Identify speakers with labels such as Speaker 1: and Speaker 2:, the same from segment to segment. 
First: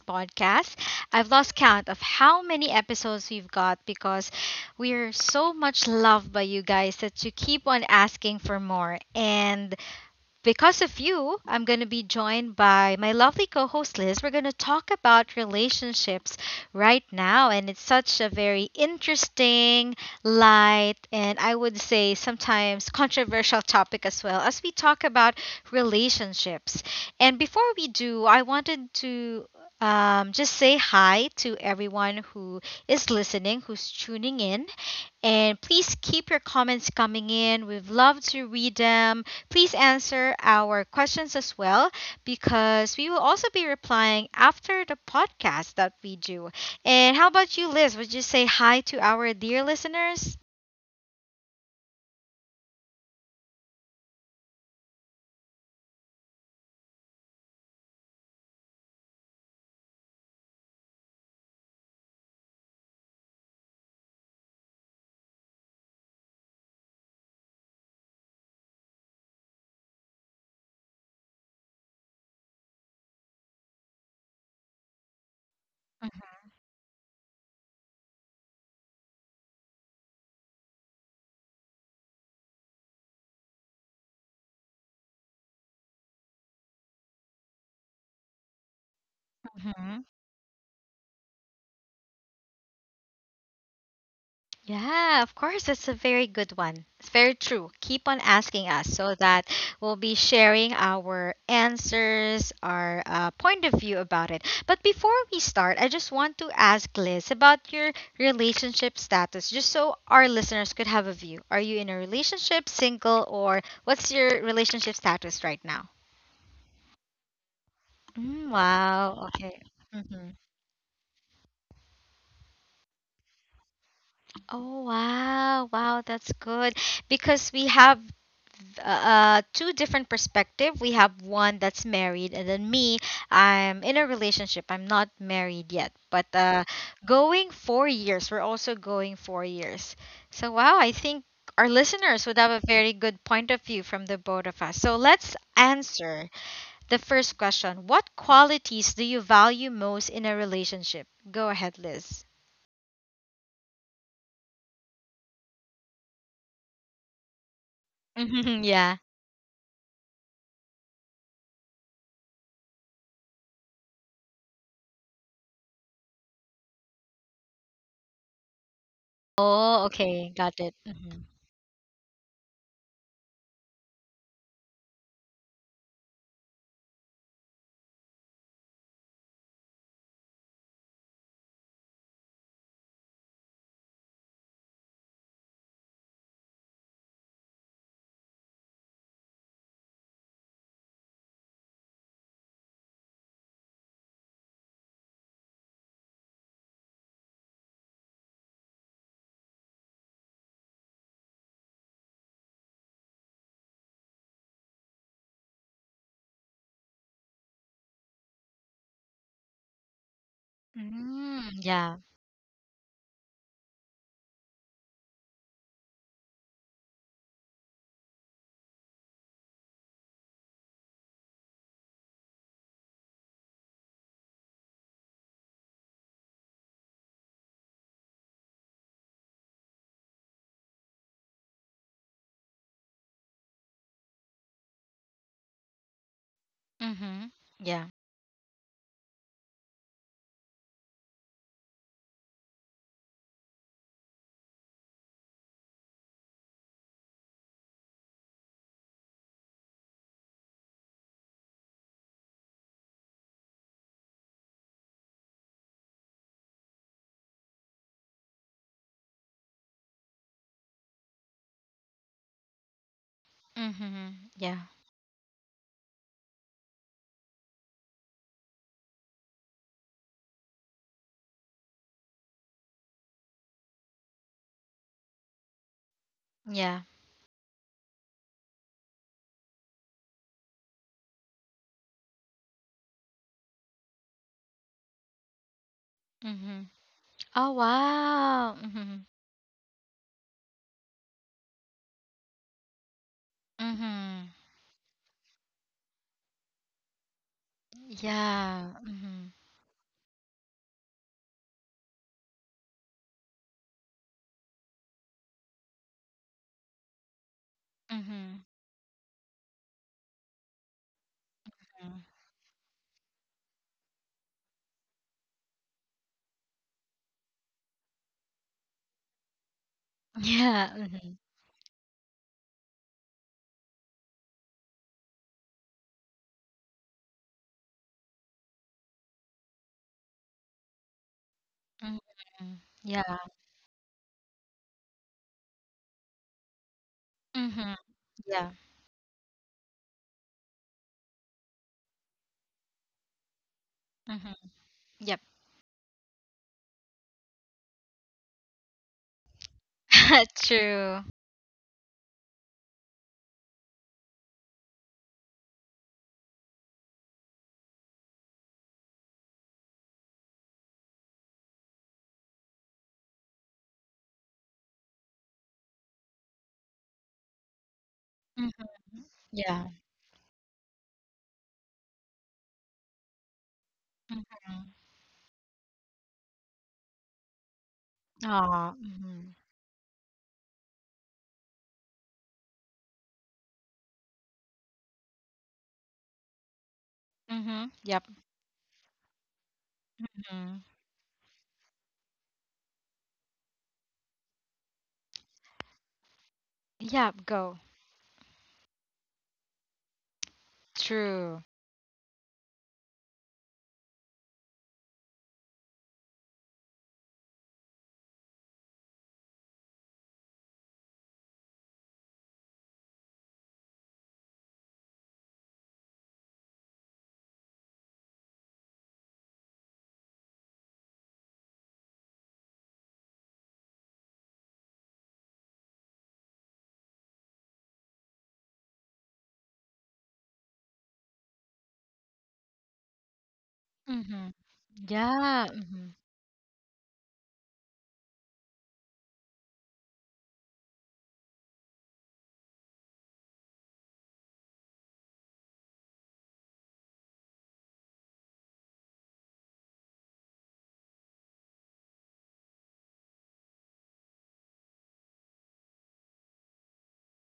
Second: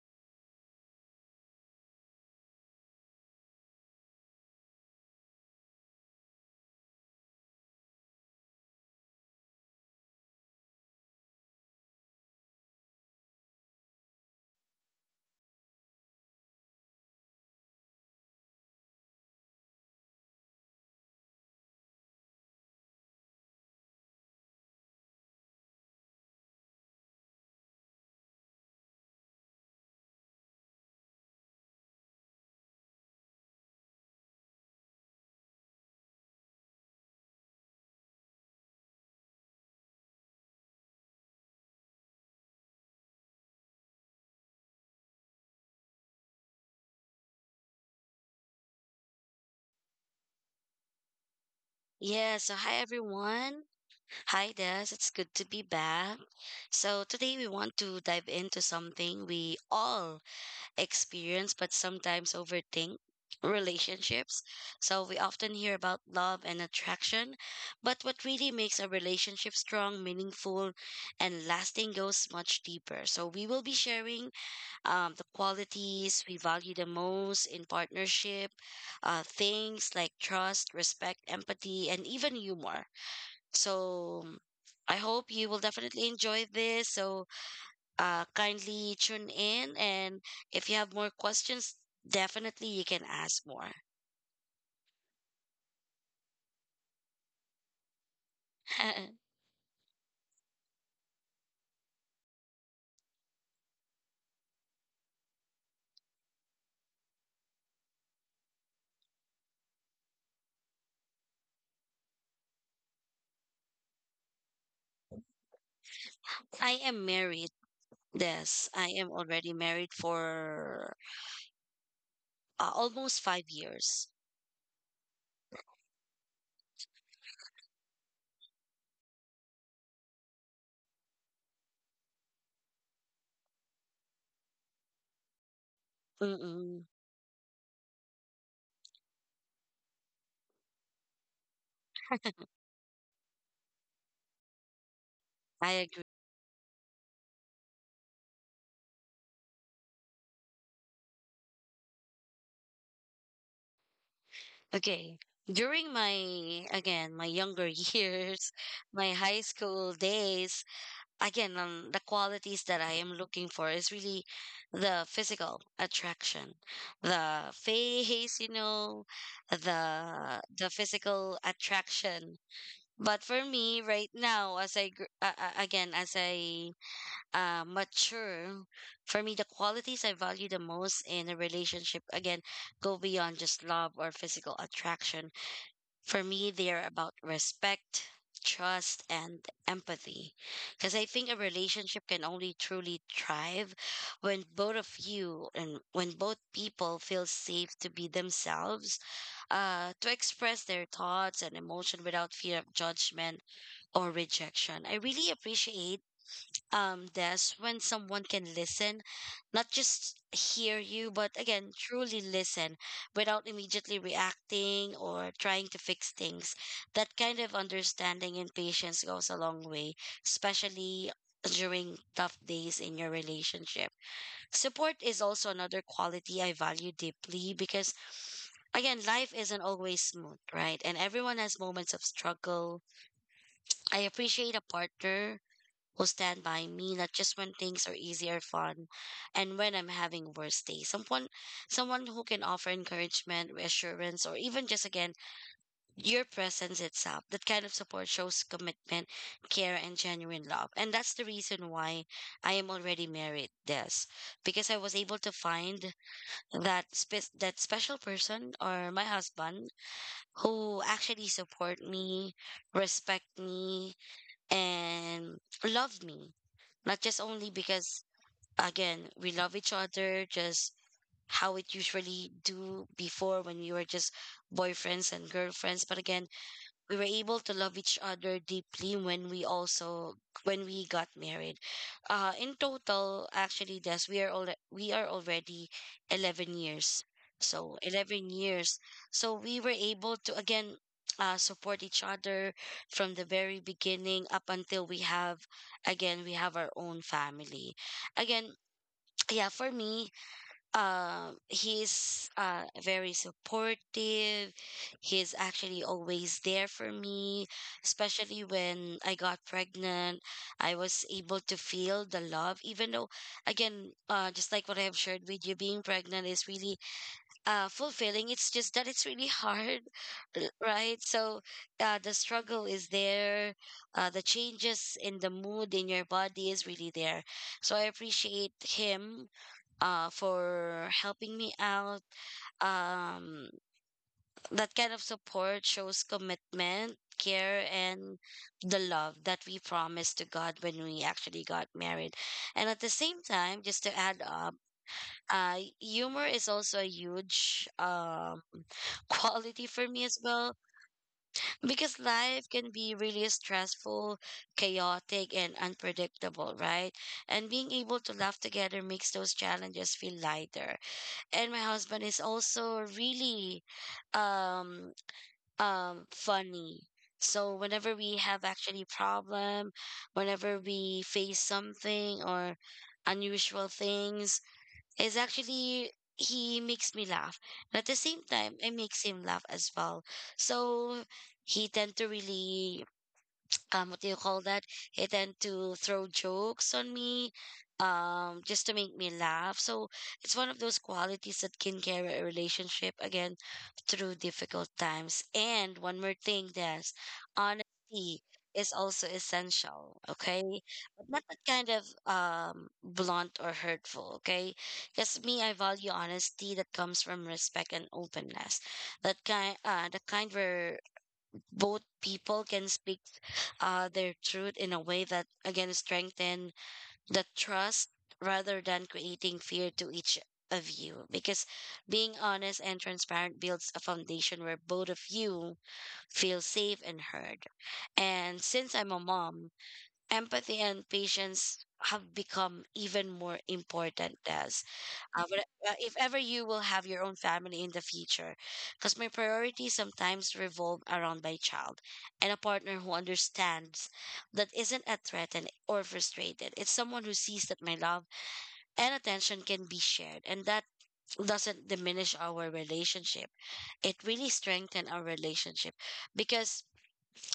Speaker 1: podcast. I've lost count of how many episodes we've got because we're so much loved by you guys that you keep on asking for more. And because of you, I'm going to be joined by my lovely co host Liz. We're going to talk about relationships right now, and it's such a very interesting, light, and I would say sometimes controversial topic as well as we talk about relationships. And before we do, I wanted to just say hi to everyone who is listening, who's tuning in. And please keep your comments coming in. We'd love to read them. Please answer our questions as well because we will also be replying after the podcast that we do. And how about you, Liz? Would you say hi to our dear listeners?
Speaker 2: Yeah, so hi everyone. Hi Des, it's good to be back. So today we want to dive into something we all experience but sometimes overthink, relationships. So we often hear about love and attraction, but what really makes a relationship strong, meaningful, and lasting goes much deeper. So we will be sharing the qualities we
Speaker 1: Mhm,
Speaker 2: value the most in partnership, things like trust, respect, empathy, and even humor. So I hope you will definitely enjoy this. So kindly tune in,
Speaker 1: mhm.
Speaker 2: and if you have more questions, definitely you can ask more.
Speaker 1: Yeah, of course. That's a very good one. It's very true. Keep on asking us so that we'll be sharing our answers, our point of view about it. But before we start, I just want to ask Liz about your relationship status, just so our listeners could have a view. Are you in a relationship, single, or what's your relationship status right now?
Speaker 2: I am married.
Speaker 1: Mm,
Speaker 2: Yes, I am
Speaker 1: wow.
Speaker 2: already
Speaker 1: Okay.
Speaker 2: married
Speaker 1: Hmm.
Speaker 2: for almost 5 years.
Speaker 1: Oh wow, wow, that's good. Because we have two different perspective, we have one that's married, and then me, I'm in a relationship, I'm not married yet, but
Speaker 2: Mm-mm.
Speaker 1: going 4 years, we're also going 4 years. So wow, I think our listeners would have a very good point of view from the both of us. So let's
Speaker 2: I
Speaker 1: answer the first question: what qualities do you value most in a relationship? Go ahead, Liz.
Speaker 2: Okay. During my, again, my younger years,
Speaker 1: Yeah.
Speaker 2: my high school days, again, the qualities that I am looking for is really the physical attraction, the face, you know,
Speaker 1: Oh, okay,
Speaker 2: the
Speaker 1: got
Speaker 2: the
Speaker 1: it. Hmm.
Speaker 2: physical attraction. But for me right now, again, as I mature, for me the qualities I value the most in a relationship again go beyond just love or physical attraction. For me, they are about respect, trust, and empathy. Because I think a relationship can only truly thrive when both of you and when both people feel safe to be themselves, to express their thoughts and emotion without fear of judgment or rejection. I really appreciate Des, when someone can listen, not just hear you, but
Speaker 1: Mm,
Speaker 2: again,
Speaker 1: yeah.
Speaker 2: truly listen without immediately reacting or trying to fix things. That kind of understanding and patience goes a long way, especially during tough days in your relationship. Support is also another quality I value deeply because again, life isn't always smooth, right? And everyone has moments of struggle. I appreciate a partner who stand by me not
Speaker 1: Hmm.
Speaker 2: just when things are easy or fun and when I'm having worse days. Someone who can offer encouragement, reassurance, or even just again your presence itself. That kind of support shows commitment, care, and genuine love. And that's the reason why I am already married this. Because I was able to find that special person or my husband who actually support me, respect me,
Speaker 1: Mhm. Yeah.
Speaker 2: and love me. Not just only because, again, we love each other, just how it usually do before when we were just boyfriends and girlfriends. But again,
Speaker 1: Yeah.
Speaker 2: we were able to love each other deeply when we got married. In total, actually, Des, we are already eleven
Speaker 1: Mhm.
Speaker 2: years.
Speaker 1: Oh
Speaker 2: So eleven
Speaker 1: wow.
Speaker 2: years.
Speaker 1: Mhm.
Speaker 2: So we were able to again support each other from the very
Speaker 1: Mhm.
Speaker 2: beginning up until we have again we have our own family. Again,
Speaker 1: Yeah. Mhm.
Speaker 2: yeah, for me, he's very supportive, he's actually always there for me,
Speaker 1: Mhm.
Speaker 2: especially when I got pregnant. I was able to
Speaker 1: Mhm.
Speaker 2: feel the love even though again, just like what I have shared with you, being pregnant is really fulfilling, it's just that it's really hard.
Speaker 1: Yeah.
Speaker 2: Right,
Speaker 1: Mhm.
Speaker 2: so the struggle is there, the changes in the mood, in your body is really there, so I appreciate him, for helping me
Speaker 1: Mhm.
Speaker 2: out.
Speaker 1: Yeah.
Speaker 2: Um, that kind of support shows commitment, care,
Speaker 1: Mhm.
Speaker 2: and
Speaker 1: Yeah.
Speaker 2: the love that we promised to God when we actually got married. And at the same time, just to add
Speaker 1: Mhm.
Speaker 2: up,
Speaker 1: Yep.
Speaker 2: humor is also a huge quality for me as well,
Speaker 1: True.
Speaker 2: because life can be really stressful, chaotic, and unpredictable, right? And being able to laugh together makes those challenges feel lighter, and my husband is also really um funny. So whenever we have
Speaker 1: Mhm.
Speaker 2: actually
Speaker 1: Yeah.
Speaker 2: problem, whenever we face something or unusual things,
Speaker 1: Mhm.
Speaker 2: is actually he makes me laugh, and at the same time
Speaker 1: Aw.
Speaker 2: it makes him
Speaker 1: Mhm.
Speaker 2: laugh as well. So he tend to really what do you call that he tend to throw jokes on me
Speaker 1: Mhm. Yep.
Speaker 2: just to make me laugh. So it's one
Speaker 1: Mhm.
Speaker 2: of those qualities that can carry a relationship again through difficult times. And one more thing that's
Speaker 1: Yep. Go.
Speaker 2: honesty is also essential. Okay, but not
Speaker 1: True.
Speaker 2: that kind of blunt or hurtful. Okay, because me, I value honesty that comes from respect and openness, that kind the kind where both people can speak their truth in a way that again strengthen the trust rather than creating fear to each of you. Because being honest and transparent builds a foundation where both of you feel safe and heard. And since I'm a mom, empathy and patience have become even more important,
Speaker 1: Mhm.
Speaker 2: Des. uh, but
Speaker 1: Yeah.
Speaker 2: uh,
Speaker 1: Mhm.
Speaker 2: if ever you will have your own family in the future, because my priorities sometimes revolve around my child, and a partner who understands that isn't a threatened or frustrated. It's someone who sees that my love and attention can be shared, and that doesn't diminish our relationship. It really strengthens our relationship because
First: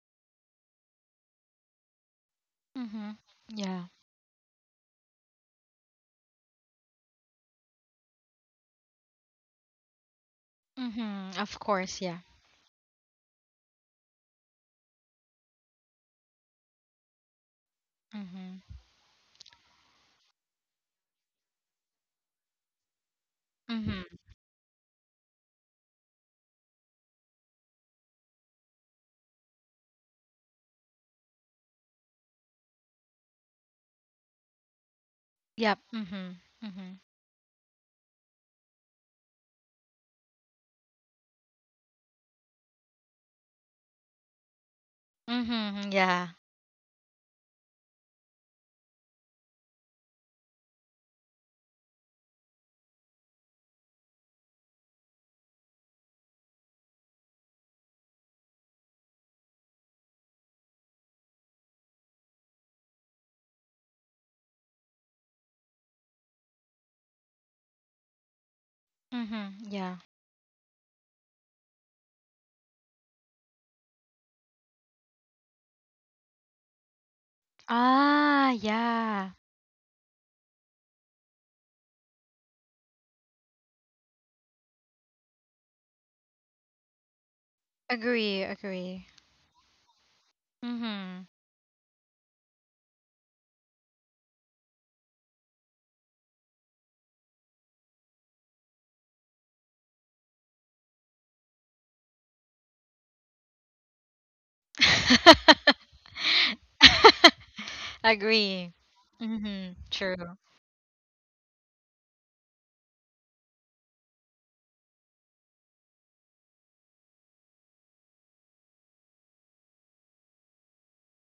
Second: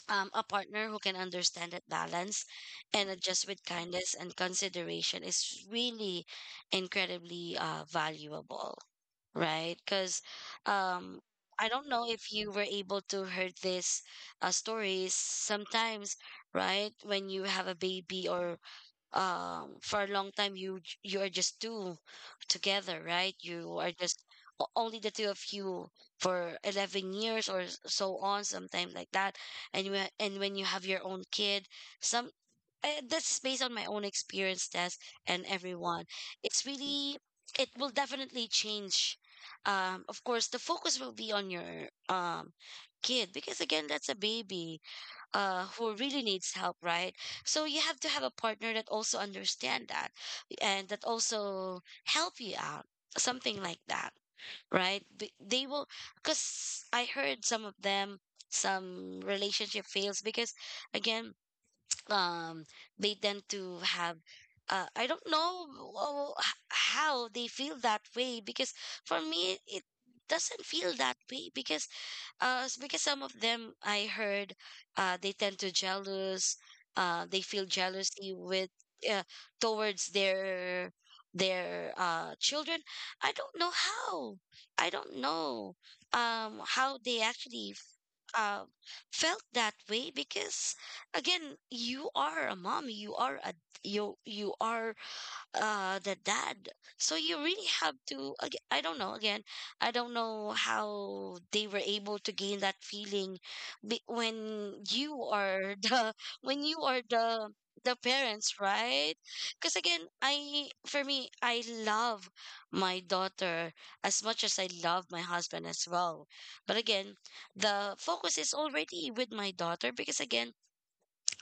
Speaker 2: a partner who can understand that balance and
Speaker 1: Mhm.
Speaker 2: adjust with
Speaker 1: Yeah.
Speaker 2: kindness and consideration is really incredibly valuable, right? Because um,
Speaker 1: Mhm. Of
Speaker 2: I don't
Speaker 1: course.
Speaker 2: know
Speaker 1: Yeah.
Speaker 2: if you were able to heard this stories sometimes, right? When you have a baby or
Speaker 1: Mhm.
Speaker 2: for a long time you are just two together, right? You are
Speaker 1: Mhm.
Speaker 2: just o- only the two of you for 11 years or so on sometimes like that. And when, and when you have your own kid, this based on my own experience test and
Speaker 1: Yep.
Speaker 2: everyone,
Speaker 1: Mhm.
Speaker 2: it's
Speaker 1: Mhm.
Speaker 2: really, it will definitely change. Of course the focus will be on your kid, because again that's a baby
Speaker 1: Mhm.
Speaker 2: who really
Speaker 1: Yeah.
Speaker 2: needs help, right? So you have to have a partner that also understand that, and that also help you out, something like that, right? B- they will Because I heard some of them, some relationship fails because again um they tend to have I don't know, how they feel that way. Because for
Speaker 1: Mhm.
Speaker 2: me it
Speaker 1: Yeah.
Speaker 2: doesn't feel that way because because some of them I heard they tend to jealous, they feel jealousy
Speaker 1: Ah,
Speaker 2: with uh,
Speaker 1: yeah.
Speaker 2: towards their their children. I don't know how, I don't know how they actually
Speaker 1: Agree,
Speaker 2: um,
Speaker 1: agree.
Speaker 2: felt that way. Because
Speaker 1: Mhm.
Speaker 2: again, you are a mom, you are the dad. So you really have to I don't know, again I don't know how they were able to gain that feeling, when you are the when you are the parents,
Speaker 1: Agree.
Speaker 2: right? Because
Speaker 1: Mhm.
Speaker 2: again,
Speaker 1: True.
Speaker 2: I for me I love my daughter as much as I love my husband as well. But again, the focus is already with my daughter because again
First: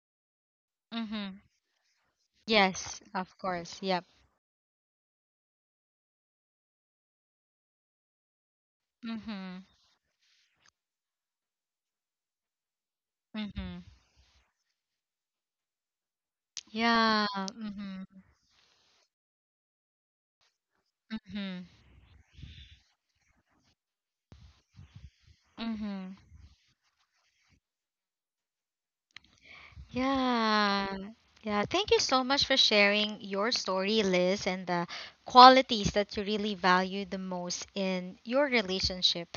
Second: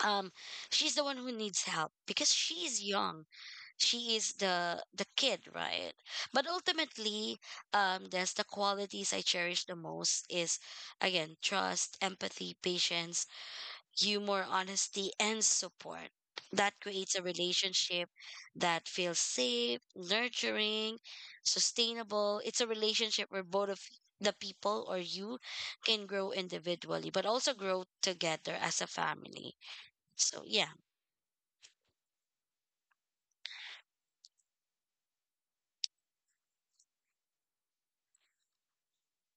Speaker 2: um she's the one who
Speaker 1: Mhm.
Speaker 2: needs help because she's
Speaker 1: Yes,
Speaker 2: young.
Speaker 1: of course. Yep.
Speaker 2: She is the kid, right? But ultimately there's the qualities I cherish
Speaker 1: Mhm.
Speaker 2: the most is again trust, empathy, patience,
Speaker 1: Mhm.
Speaker 2: humor, honesty, and support. That creates a
Speaker 1: Yeah. Mhm.
Speaker 2: relationship that feels safe, nurturing,
Speaker 1: Mhm.
Speaker 2: sustainable. It's a relationship where both of the people or you can
Speaker 1: Mhm.
Speaker 2: grow individually but also grow together as a family. So yeah.
Speaker 1: Yeah. Yeah. Thank you so much for sharing your story, Liz, and the qualities that you really value the most in your relationship.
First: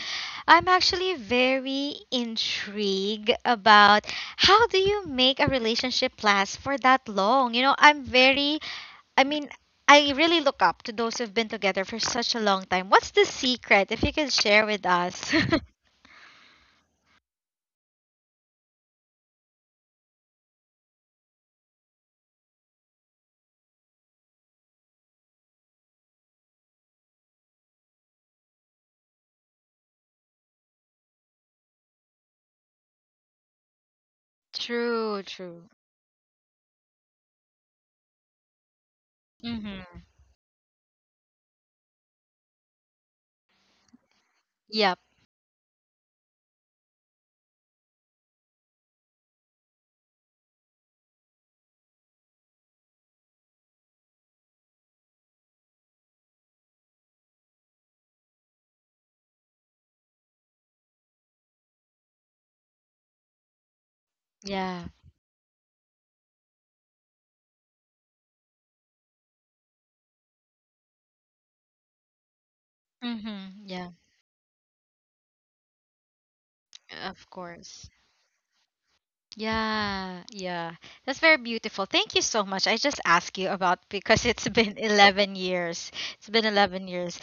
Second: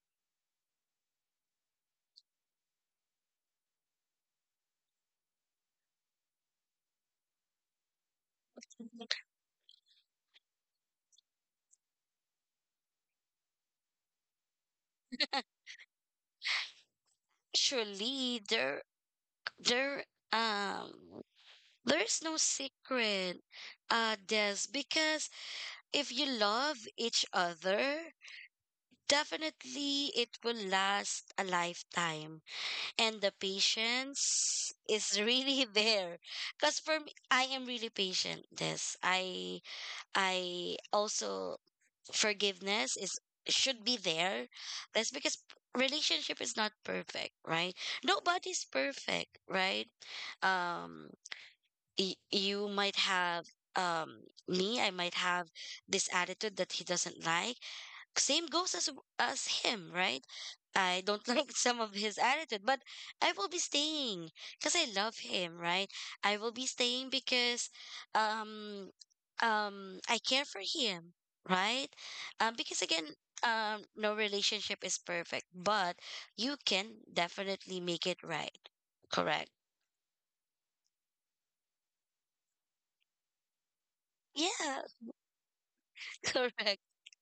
Speaker 1: I'm actually very intrigued about how do you make a relationship last for that long? You know, I'm very, I mean, I really look up to those who've been together for such a long time. What's the secret? If you could share with us.
Speaker 2: actually there there um There is no secret, Des, because if you love each other, definitely it will last a lifetime. And the patience is
Speaker 1: True,
Speaker 2: really
Speaker 1: true.
Speaker 2: there. Because for me, I am really patient, Des. I,
Speaker 1: Mm-hmm.
Speaker 2: I also, forgiveness is should be there.
Speaker 1: Yep.
Speaker 2: That's because relationship is not perfect, right? Nobody's perfect, right? Um, you might have um me I might have this attitude that he doesn't like, same goes as him, right? I don't like some of his attitude, but I will be staying because
Speaker 1: Yeah.
Speaker 2: I love him, right? I will be staying because um I care for him, right? Because again
Speaker 1: Mm-hmm. Yeah.
Speaker 2: no relationship is perfect, but you can
Speaker 1: Of
Speaker 2: definitely
Speaker 1: course.
Speaker 2: make it right, correct?
Speaker 1: Yeah, yeah. That's very beautiful. Thank you so much. I just asked you about because it's been
Speaker 2: Yeah.
Speaker 1: 11 years. It's been
Speaker 2: Correct.
Speaker 1: 11 years.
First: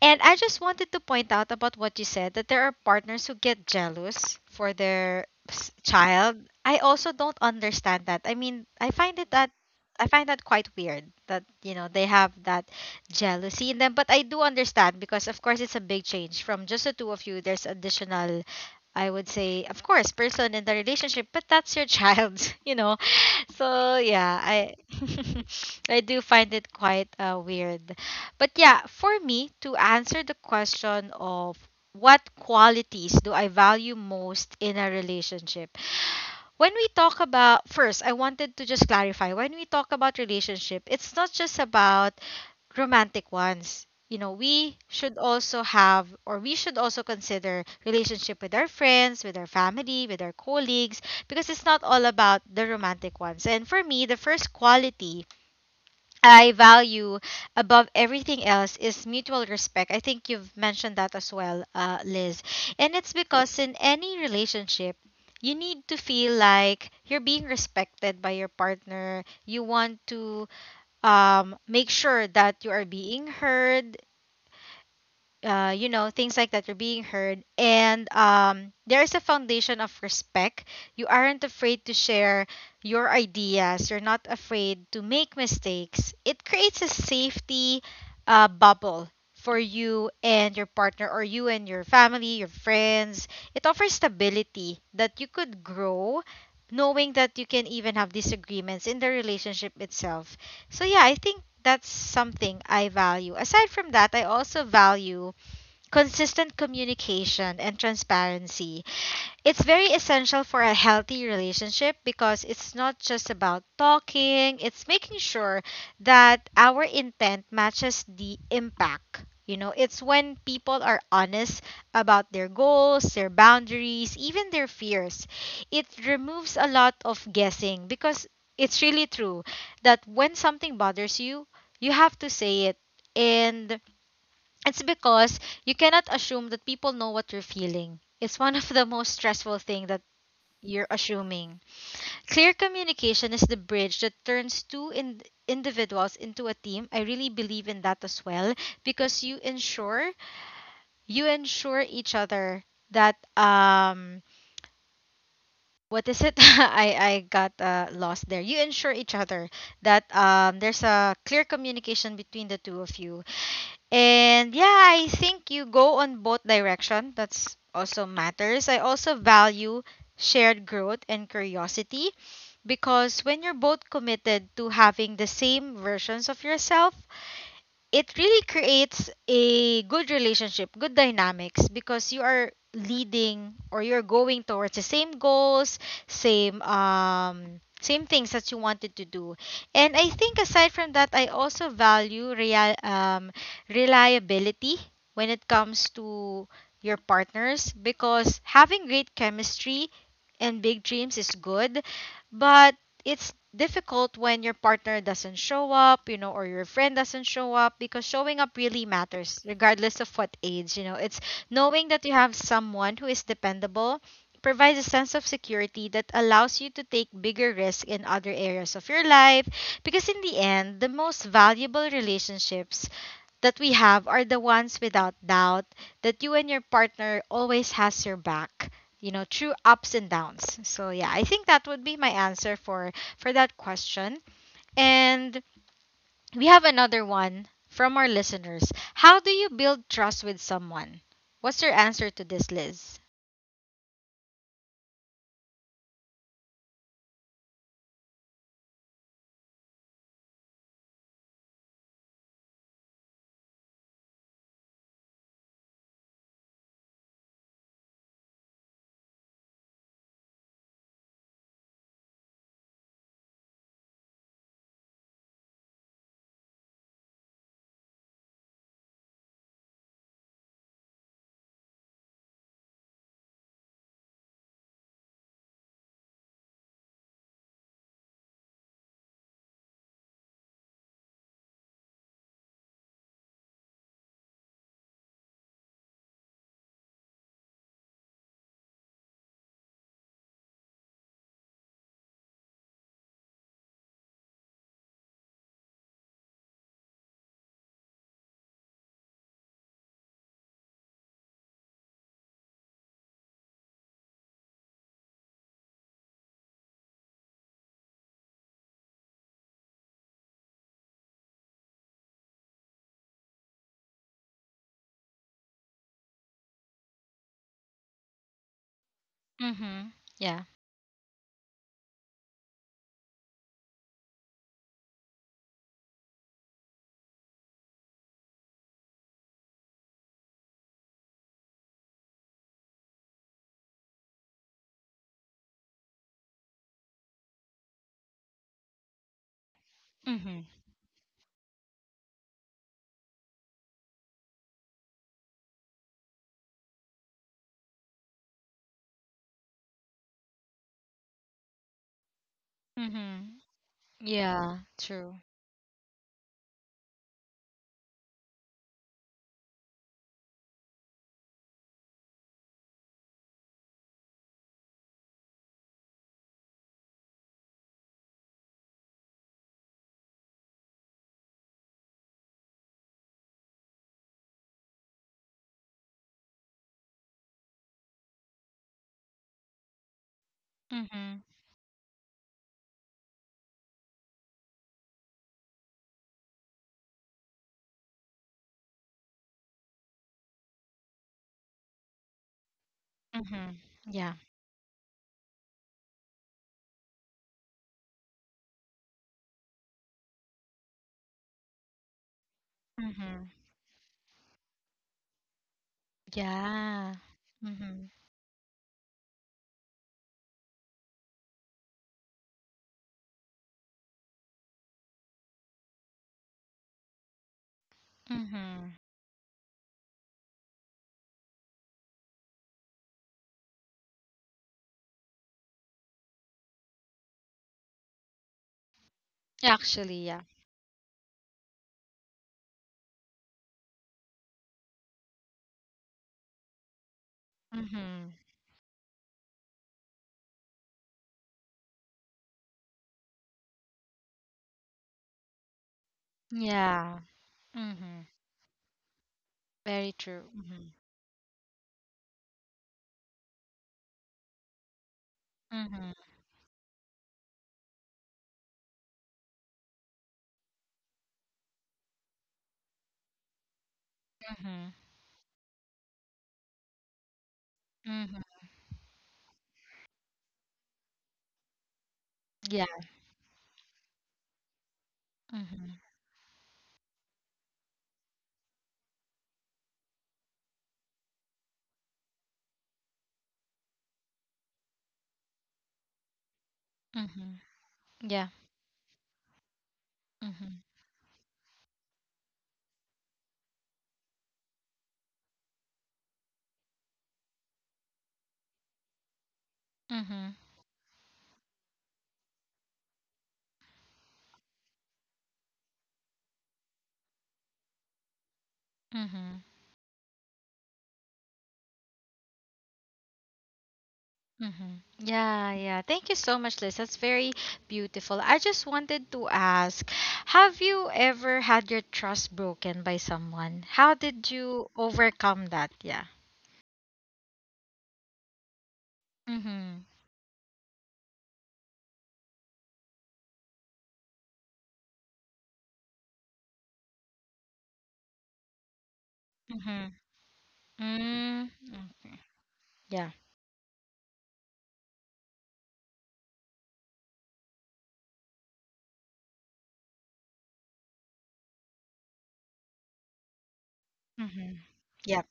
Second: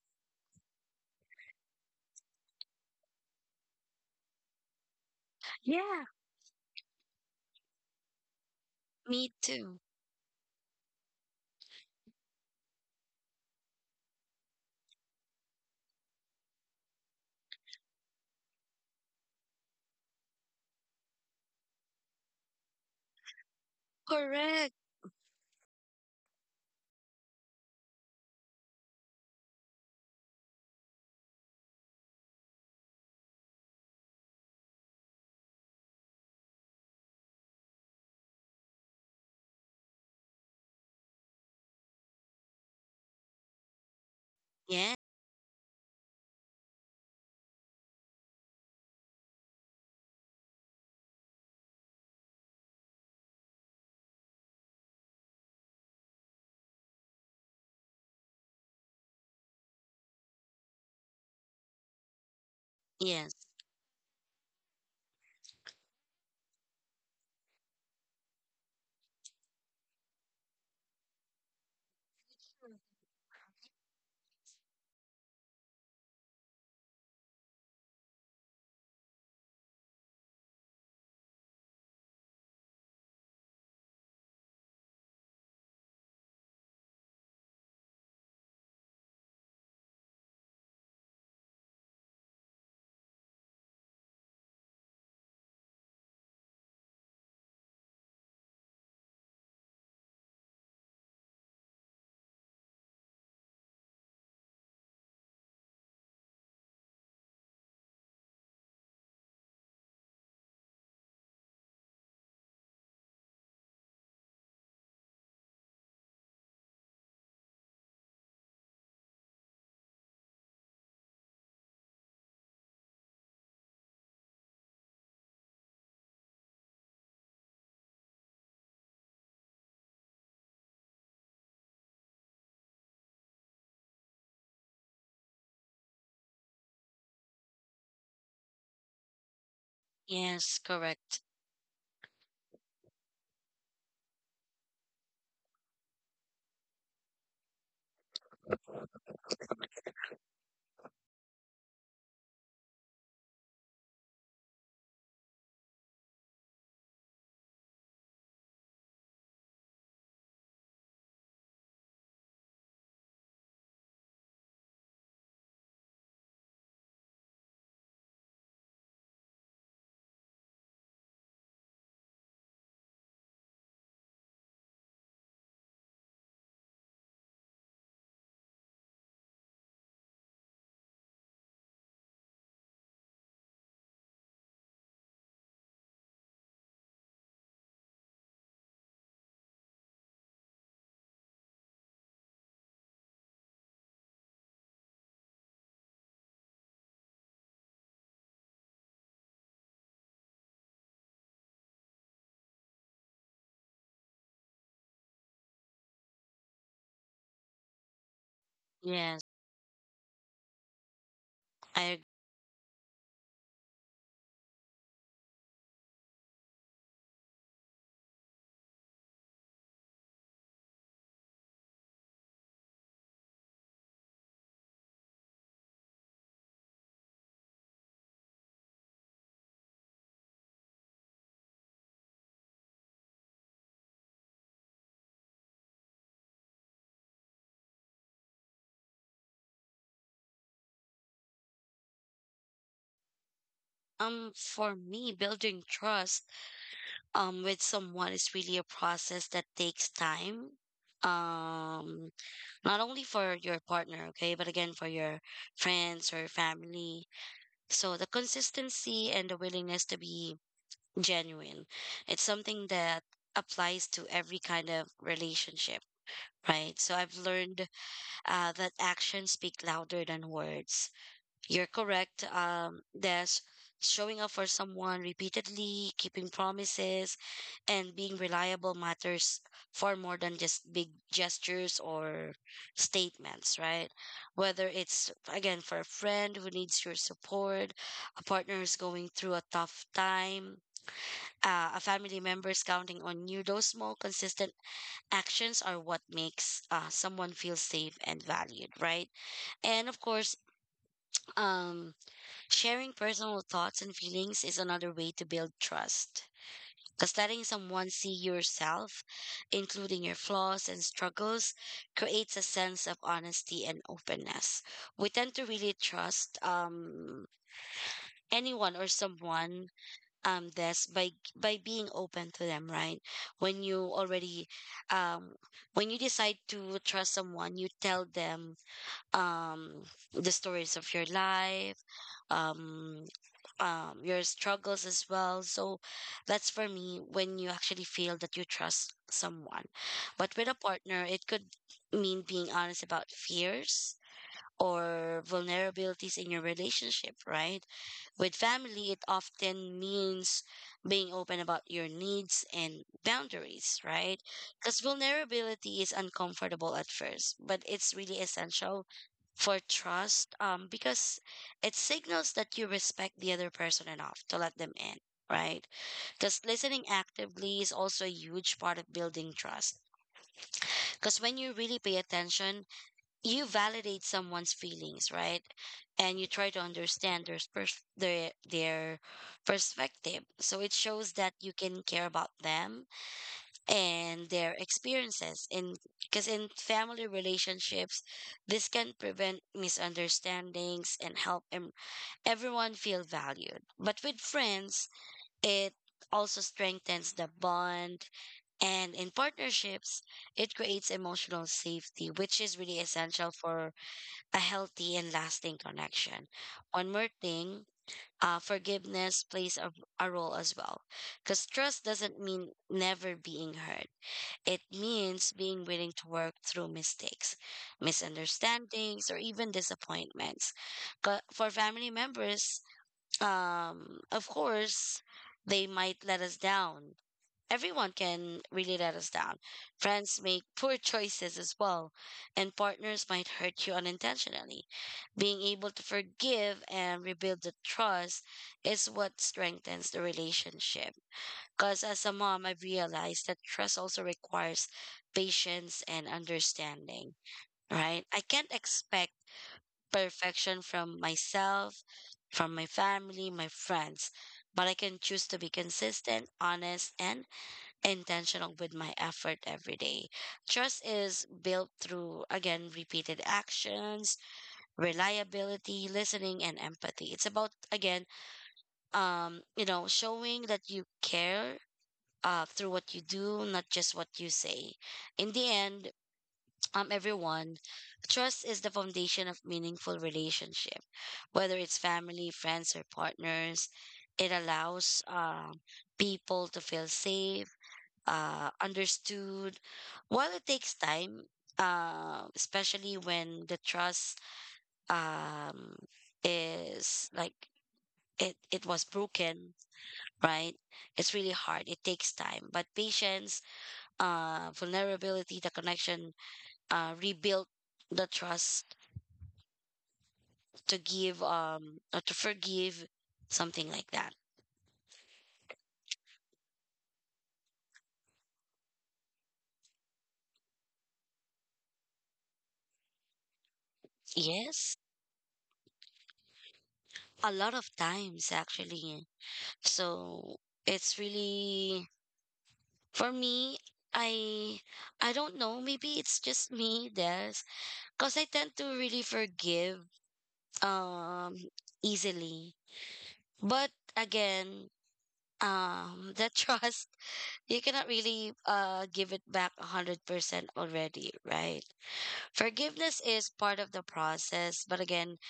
Speaker 1: And I just wanted to point out about what you said that there are partners who get jealous for their
Speaker 2: Yeah.
Speaker 1: child. I also don't understand that. I mean,
Speaker 2: Me too.
Speaker 1: I find that quite weird, that you know they have that jealousy in them. But I do understand because of course it's a big change from just the two of you. There's additional, I would say, of course, person in the relationship, but that's your child, you know. So yeah,
Speaker 2: Correct.
Speaker 1: I I do find it quite weird. But yeah, for me to answer the question of what qualities do I value most in a relationship? When we talk about, first, I wanted to just clarify when we talk about relationship, it's not just about romantic ones. You know, we
Speaker 2: Yeah.
Speaker 1: should also have, or we should also consider relationship with our friends, with our family, with our colleagues, because it's not all about the romantic ones. And for me, the first quality I value above everything else is mutual respect. I think you've mentioned that as well, Liz. And it's
Speaker 2: Yes.
Speaker 1: because in any relationship, you need to feel like you're being respected by your partner. You want to make sure that you are being heard, you know, things like that are being heard, and there's a foundation of respect. You aren't afraid to share your ideas, you're not afraid to make mistakes. It creates a safety bubble for you and your partner, or you and your family, your friends. It offers stability that you could grow, knowing that you can even have disagreements in the relationship itself. So yeah, I think that's something I value. Aside from that, I also value consistent communication and transparency. It's very essential for a healthy relationship because it's not just about talking, it's making sure that our intent matches the impact. You know, it's when people are honest about their goals, their boundaries, even their fears. It removes a lot of guessing because it's really true that when something bothers you, you have to say it. And it's because you cannot assume that people know what you're feeling. It's one of the most stressful thing that
Speaker 2: Yes.
Speaker 1: you're
Speaker 2: Correct.
Speaker 1: assuming. Clear communication is the bridge that turns two individuals into a team. I really believe in that as well because you ensure each other that what is it? I got lost there. You ensure each other that there's a clear communication between the two of you. And yeah, I think you go on both direction. That's also matters. I also value shared growth and curiosity because when you're both committed to having the same versions of yourself, it really creates a good relationship, good dynamics because you are leading or you're going towards the same goals, same things that you wanted to do. And I think aside from that, I also value real reliability when it comes to your partners because having great chemistry and big dreams is good, but it's difficult when your partner doesn't show up, you know, or your friend doesn't show up because showing up really
Speaker 2: Yes,
Speaker 1: matters, regardless of what age, you know. It's knowing
Speaker 2: I
Speaker 1: that you have someone who is dependable provides a sense of security that allows you to take bigger risks in other areas of your life because in the end the most valuable relationships that we have are the ones without doubt that you and your partner always has your back, you know, through ups and downs. So yeah, I think that would be my answer for that question. And we have another one from our listeners: how do you build trust with someone? What's your answer to this, Liz?
Speaker 2: Um, for me building trust with someone is really a process that takes time. Um, not only for your partner, okay, but again for your friends or family. So the consistency and the willingness to be genuine, it's something that applies to every kind of relationship, right? So I've learned that actions speak louder than words. You're correct. There's showing up for someone repeatedly, keeping promises, and being reliable matters far more than just big gestures or statements, right? Whether it's, again, for a friend who needs your support, a partner who's going through a tough time, a family member is counting on you, those small, consistent actions are what makes someone feel safe and valued, right? And of course, um, sharing personal thoughts and feelings is another way to build trust because letting someone see yourself, including your flaws and struggles, creates a sense of honesty and openness. We tend to really trust anyone or someone
Speaker 1: Mhm. Yeah.
Speaker 2: this by being open to them, right? When you already um, when you decide to trust someone, you tell them um, the stories of your life, um, your struggles as well. So that's for me when you actually feel that you trust someone. But
Speaker 1: Mhm.
Speaker 2: with a partner, it could mean being honest about fears or vulnerabilities in your relationship, right? With family, it often means being open about your needs and
Speaker 1: Mhm.
Speaker 2: boundaries, right?
Speaker 1: Yeah,
Speaker 2: Because
Speaker 1: true.
Speaker 2: vulnerability is uncomfortable at first, but it's really essential for trust because it signals that you respect the other person enough to let them in, right? Because listening actively is also a huge part of building trust. Because when you really pay attention, you validate someone's feelings, right? And you try to understand their perspective. So it shows
Speaker 1: Mhm.
Speaker 2: that you can care about them and their experiences in because in family relationships this can prevent misunderstandings and help everyone feel
Speaker 1: Mhm.
Speaker 2: valued. But
Speaker 1: Yeah.
Speaker 2: with friends it also strengthens the bond, and in partnerships it creates emotional safety which is really
Speaker 1: Mhm.
Speaker 2: essential for a healthy and lasting connection. One
Speaker 1: Yeah.
Speaker 2: more thing:
Speaker 1: Mhm.
Speaker 2: forgiveness plays a role as well because trust doesn't mean never being hurt. It means being willing to work through mistakes,
Speaker 1: Mhm.
Speaker 2: misunderstandings, or even disappointments. For family members, of course, they might let us down. Everyone can really let us down.
Speaker 1: Actually, yeah.
Speaker 2: Friends make poor choices as well, and partners might hurt you unintentionally. Being able to forgive and rebuild the
Speaker 1: Mm-hmm.
Speaker 2: trust is what strengthens the relationship, because as a mom, I've realized that trust also requires patience and
Speaker 1: Yeah.
Speaker 2: understanding,
Speaker 1: Mm-hmm.
Speaker 2: right? I can't expect
Speaker 1: Very true.
Speaker 2: perfection
Speaker 1: Mm-hmm.
Speaker 2: from myself, from my family, my friends, but I can choose to be
Speaker 1: Mm-hmm.
Speaker 2: consistent, honest, and intentional with my effort every day. Trust is built through, again, repeated actions,
Speaker 1: Mm-hmm.
Speaker 2: reliability, listening, and empathy. It's about, again,
Speaker 1: Mm-hmm.
Speaker 2: showing that you care
Speaker 1: Yeah.
Speaker 2: through what you do, not just what you say. In the
Speaker 1: Mm-hmm.
Speaker 2: end, everyone, trust is the foundation of meaningful relationship, whether it's family, friends, or partners. It allows people to feel
Speaker 1: Mm-hmm.
Speaker 2: safe,
Speaker 1: Yeah.
Speaker 2: understood. While it
Speaker 1: Mm-hmm.
Speaker 2: takes time, especially when the trust um, is like it was broken,
Speaker 1: Mm-hmm.
Speaker 2: right? It's really hard. It takes time, but patience, vulnerability, the connection, rebuild the trust
Speaker 1: Mm-hmm.
Speaker 2: to give, or to forgive, something like that.
Speaker 1: Mm-hmm. Yeah, yeah. Thank you so much, Liz. That's very beautiful. I just wanted to ask, have you ever had your trust broken by someone? How did you
Speaker 2: Yes,
Speaker 1: overcome that? Yeah.
Speaker 2: a lot of times actually.
Speaker 1: Mm-hmm.
Speaker 2: So it's really for me. I I don't know. Maybe it's just me, Des, because I tend to really
Speaker 1: Mm-hmm.
Speaker 2: forgive um
Speaker 1: Mm-hmm. Okay.
Speaker 2: easily.
Speaker 1: Yeah.
Speaker 2: But again, the trust you cannot really give it back 100% already, right? Forgiveness is part of the
Speaker 1: Mm-hmm.
Speaker 2: process, but again,
Speaker 1: Yep.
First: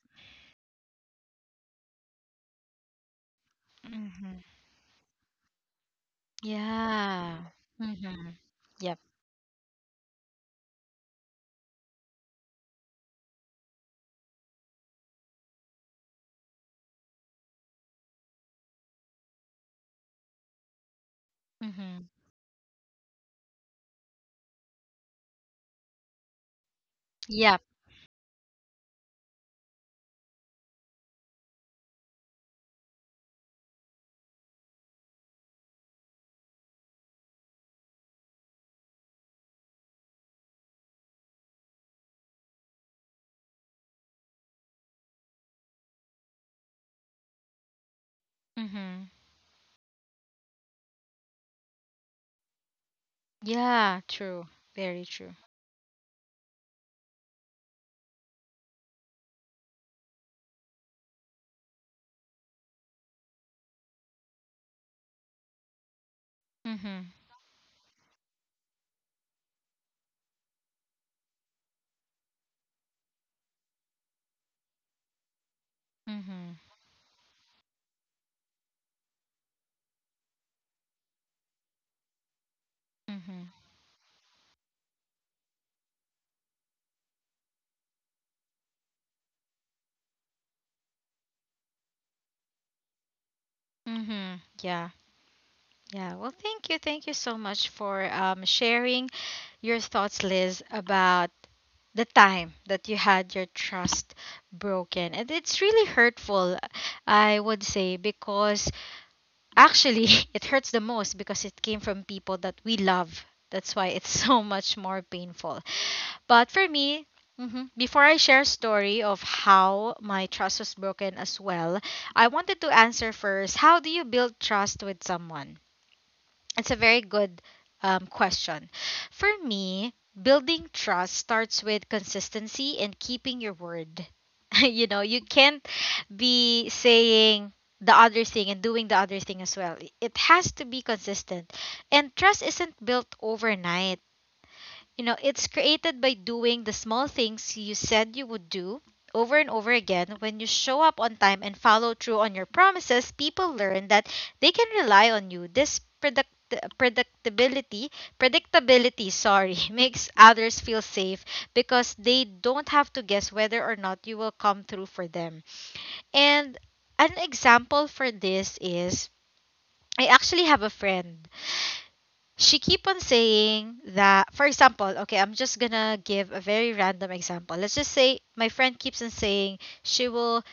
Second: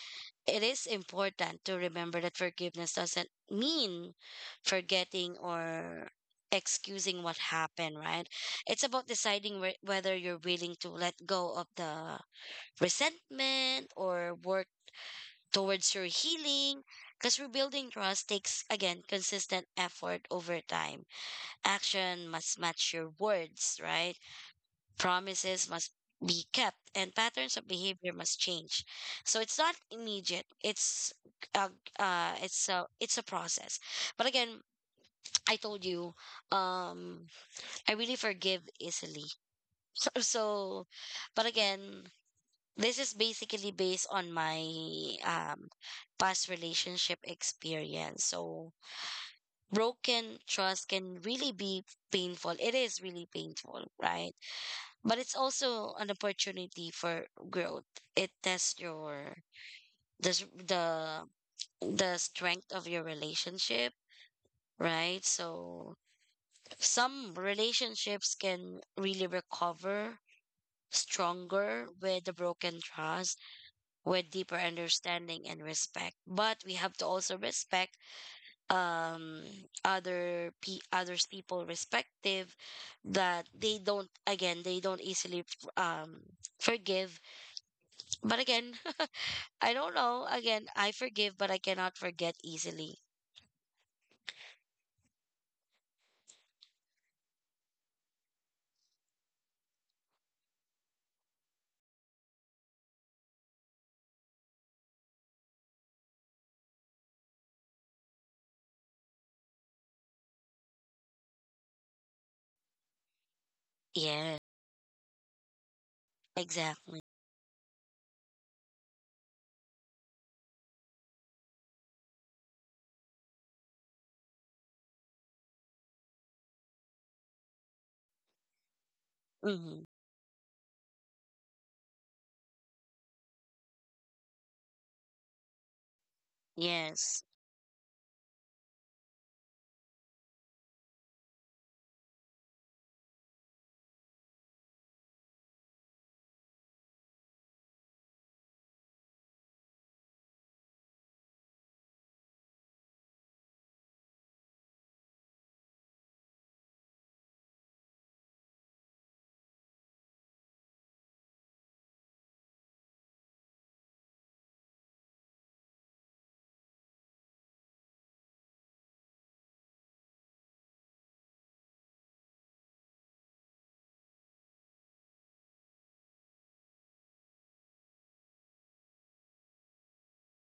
Speaker 2: it is important to remember that forgiveness doesn't mean
Speaker 1: Mm-hmm.
Speaker 2: forgetting or excusing
Speaker 1: Yeah.
Speaker 2: what happened, right?
Speaker 1: Mhm.
Speaker 2: It's
Speaker 1: Yep.
Speaker 2: about deciding whether you're willing to let go of the resentment or work towards your healing, because rebuilding trust takes, again, consistent effort over time.
Speaker 1: Mhm.
Speaker 2: Action must match your words, right? Promises must be kept and patterns
Speaker 1: Yep.
Speaker 2: of behavior must change. So it's not immediate. It's a, it's a process. But again, I told you, um, I really forgive easily. So, but again, this is basically based on my um, past relationship experience. So
Speaker 1: Mhm.
Speaker 2: broken trust can really be painful. It is really painful,
Speaker 1: Yeah,
Speaker 2: right?
Speaker 1: true. Very
Speaker 2: But
Speaker 1: true.
Speaker 2: it's also an opportunity for growth. It tests the the strength of your relationship, right? So
Speaker 1: Mhm.
Speaker 2: some relationships can really recover stronger with the broken trust, with deeper understanding and respect.
Speaker 1: Mhm.
Speaker 2: But we have to also respect um others people respective, that
Speaker 1: Mhm.
Speaker 2: they don't again they don't easily forgive. But again, I don't know. Again, I forgive, but I cannot forget easily.
Speaker 1: Mhm. Yeah. Yeah. Well, thank you. Thank you so much for sharing your thoughts, Liz, about the time that you had your trust broken. And it's really hurtful, I would say, because actually it hurts the most because it came from people that we love. That's why it's
Speaker 2: Yeah,
Speaker 1: so much more painful. But for
Speaker 2: exactly.
Speaker 1: me, mhm, before I share a story of how my trust was broken as well, I wanted to answer first: how do you build trust with someone? It's a very good question. For
Speaker 2: Hmm.
Speaker 1: me, building trust starts with consistency and keeping your word. You know, you can't be
Speaker 2: Yes.
Speaker 1: saying the other thing and doing the other thing as well. It has to be consistent. And trust isn't built overnight, you know, it's created by doing the small things you said you would do over and over again. When you show up on time and follow through on your promises, people learn that they can rely on you. This predictability predictability, sorry, makes others feel safe because they don't have to guess whether or not you will come through for them. And an example for this is I actually have a friend. She keep on saying that, for example, okay, I'm just gonna give a very random example. Let's just say my friend keeps on saying she will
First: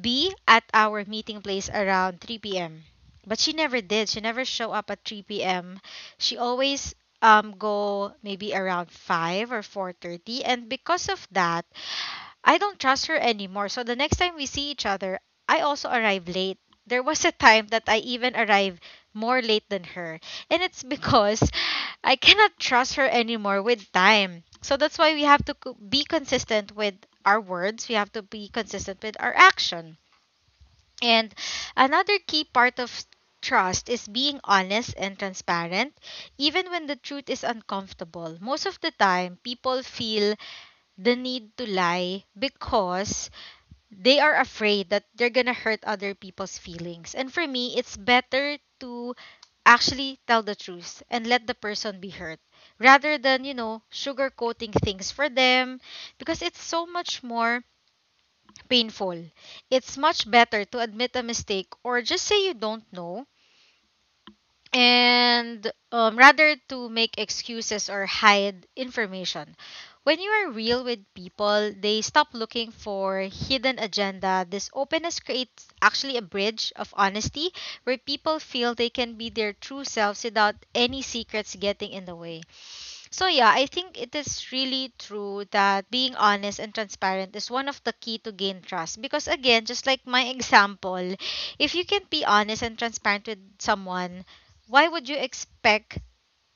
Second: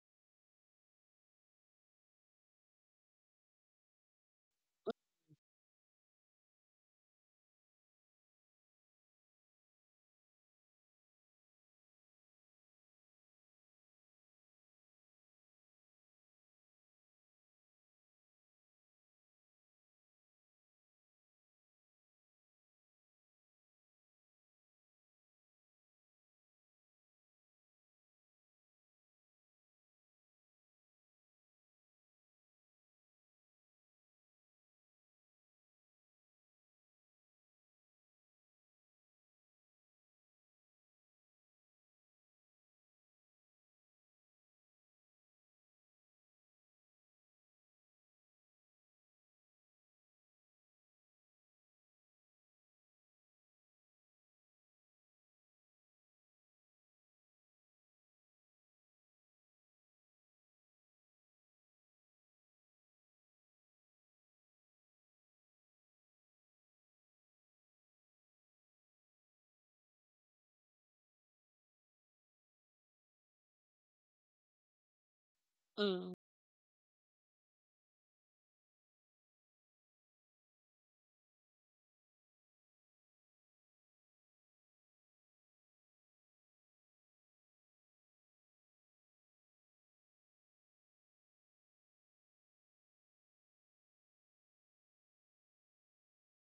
Speaker 1: be at our meeting place around 3 p.m, but she never did, she never show up at 3 p.m. She always go maybe around 5 or 4:30, and because of that, I don't trust her anymore. So the next time we see each other, I also arrive late. There was a time that I even arrived more late than her. And it's because I cannot trust her anymore with time. So that's why we have to be consistent with our words. We have to be consistent with our action. And another key part of trust is being honest and transparent, even when the truth is uncomfortable. Most of the time, people feel the need to lie because they are afraid that they're gonna hurt other people's feelings. And for me, it's better to actually tell the truth and let the person be hurt rather than, sugarcoating things for them because it's so much more painful. It's much better to admit a mistake or just say you don't know and rather to make excuses or hide information. When you are real with people, they stop looking for hidden agenda. This openness creates
Speaker 2: Mm,
Speaker 1: actually a bridge of honesty where people feel they can be their true selves without any secrets getting in the way. So, yeah, I think it is really true that being honest and transparent is one of the key to gain trust. Because, again, just like my example, if you can be honest and transparent with someone, why would you expect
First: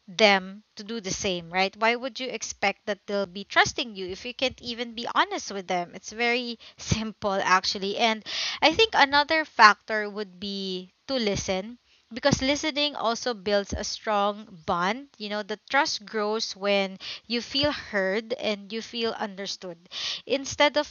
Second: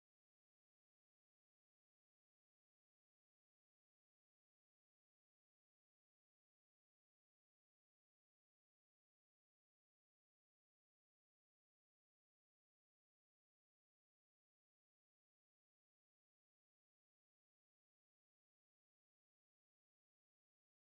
Speaker 1: them to do the same, right? Why would you expect that they'll be trusting you if you can't even be honest with them? It's very simple, actually. And I think another factor would be to listen because listening also builds a strong bond. You know, the trust grows when you feel heard and you feel understood instead of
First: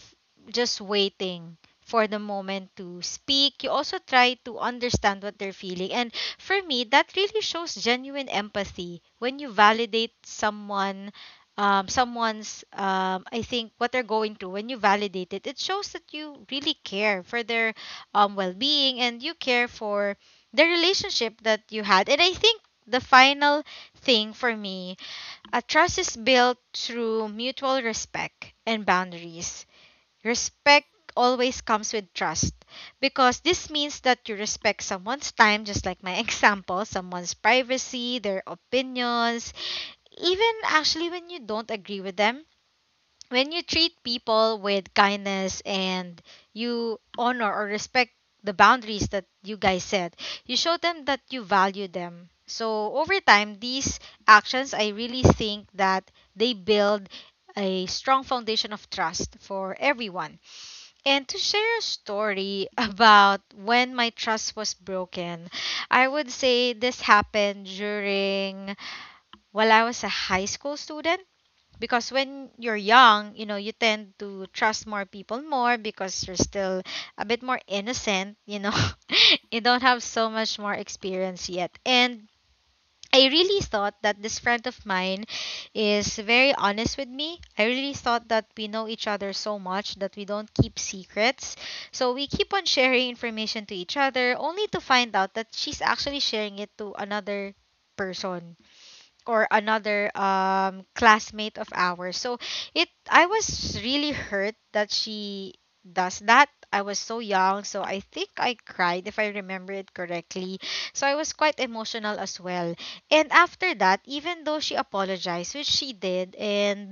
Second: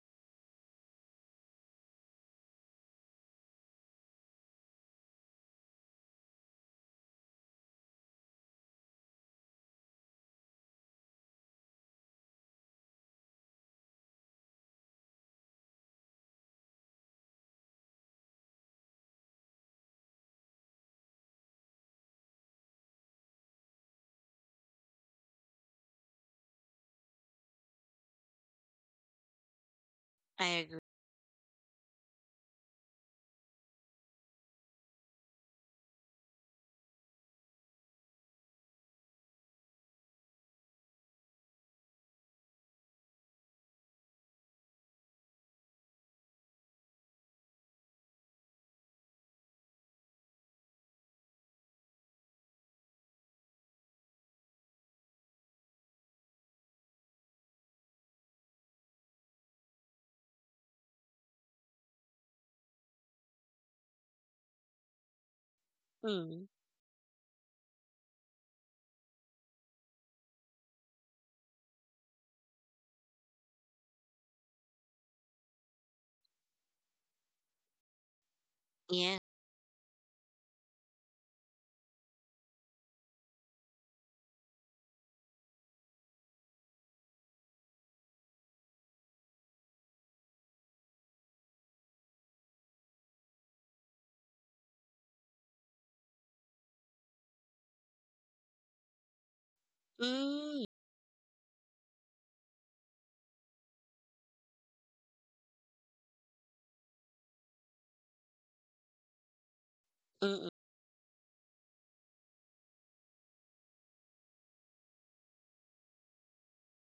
Speaker 1: just waiting. For the moment to speak, you also try to understand what they're feeling. And for me, that really shows genuine empathy when you validate someone, someone's, I think, what they're going through. When you validate it, it shows that you really care for their well being, and you care for the relationship that you had. And I think the final thing for me, a trust is built through mutual respect and boundaries.
Speaker 2: I agree.
Speaker 1: Respect always comes with trust because this means that you respect someone's time, just like my example, someone's privacy, their opinions, even actually when you don't agree with them. When you treat people with kindness and you honor or respect the boundaries that you guys set, you show them that you value them. So over time, these actions, I really think that they build a strong foundation of trust for everyone. And to share a story about when my trust was broken, I would
Speaker 2: Mm,
Speaker 1: say this happened during while I was a high school student. Because when you're young, you tend to trust more people more because you're still a bit more innocent,
Speaker 2: yeah.
Speaker 1: you don't have so much more experience yet. And I really thought that this friend of mine is very honest with me. I really thought that we know each other so much that we don't keep secrets. So we keep on sharing information to each other, only to find out that she's actually sharing it to another person, or another
Speaker 2: Mm,
Speaker 1: classmate of ours. So it I was really hurt that she does that. I was so young, so I think I cried if I remember it
Speaker 2: mm,
Speaker 1: correctly. So I was quite emotional as well. And after that, even though she apologized, which she did, and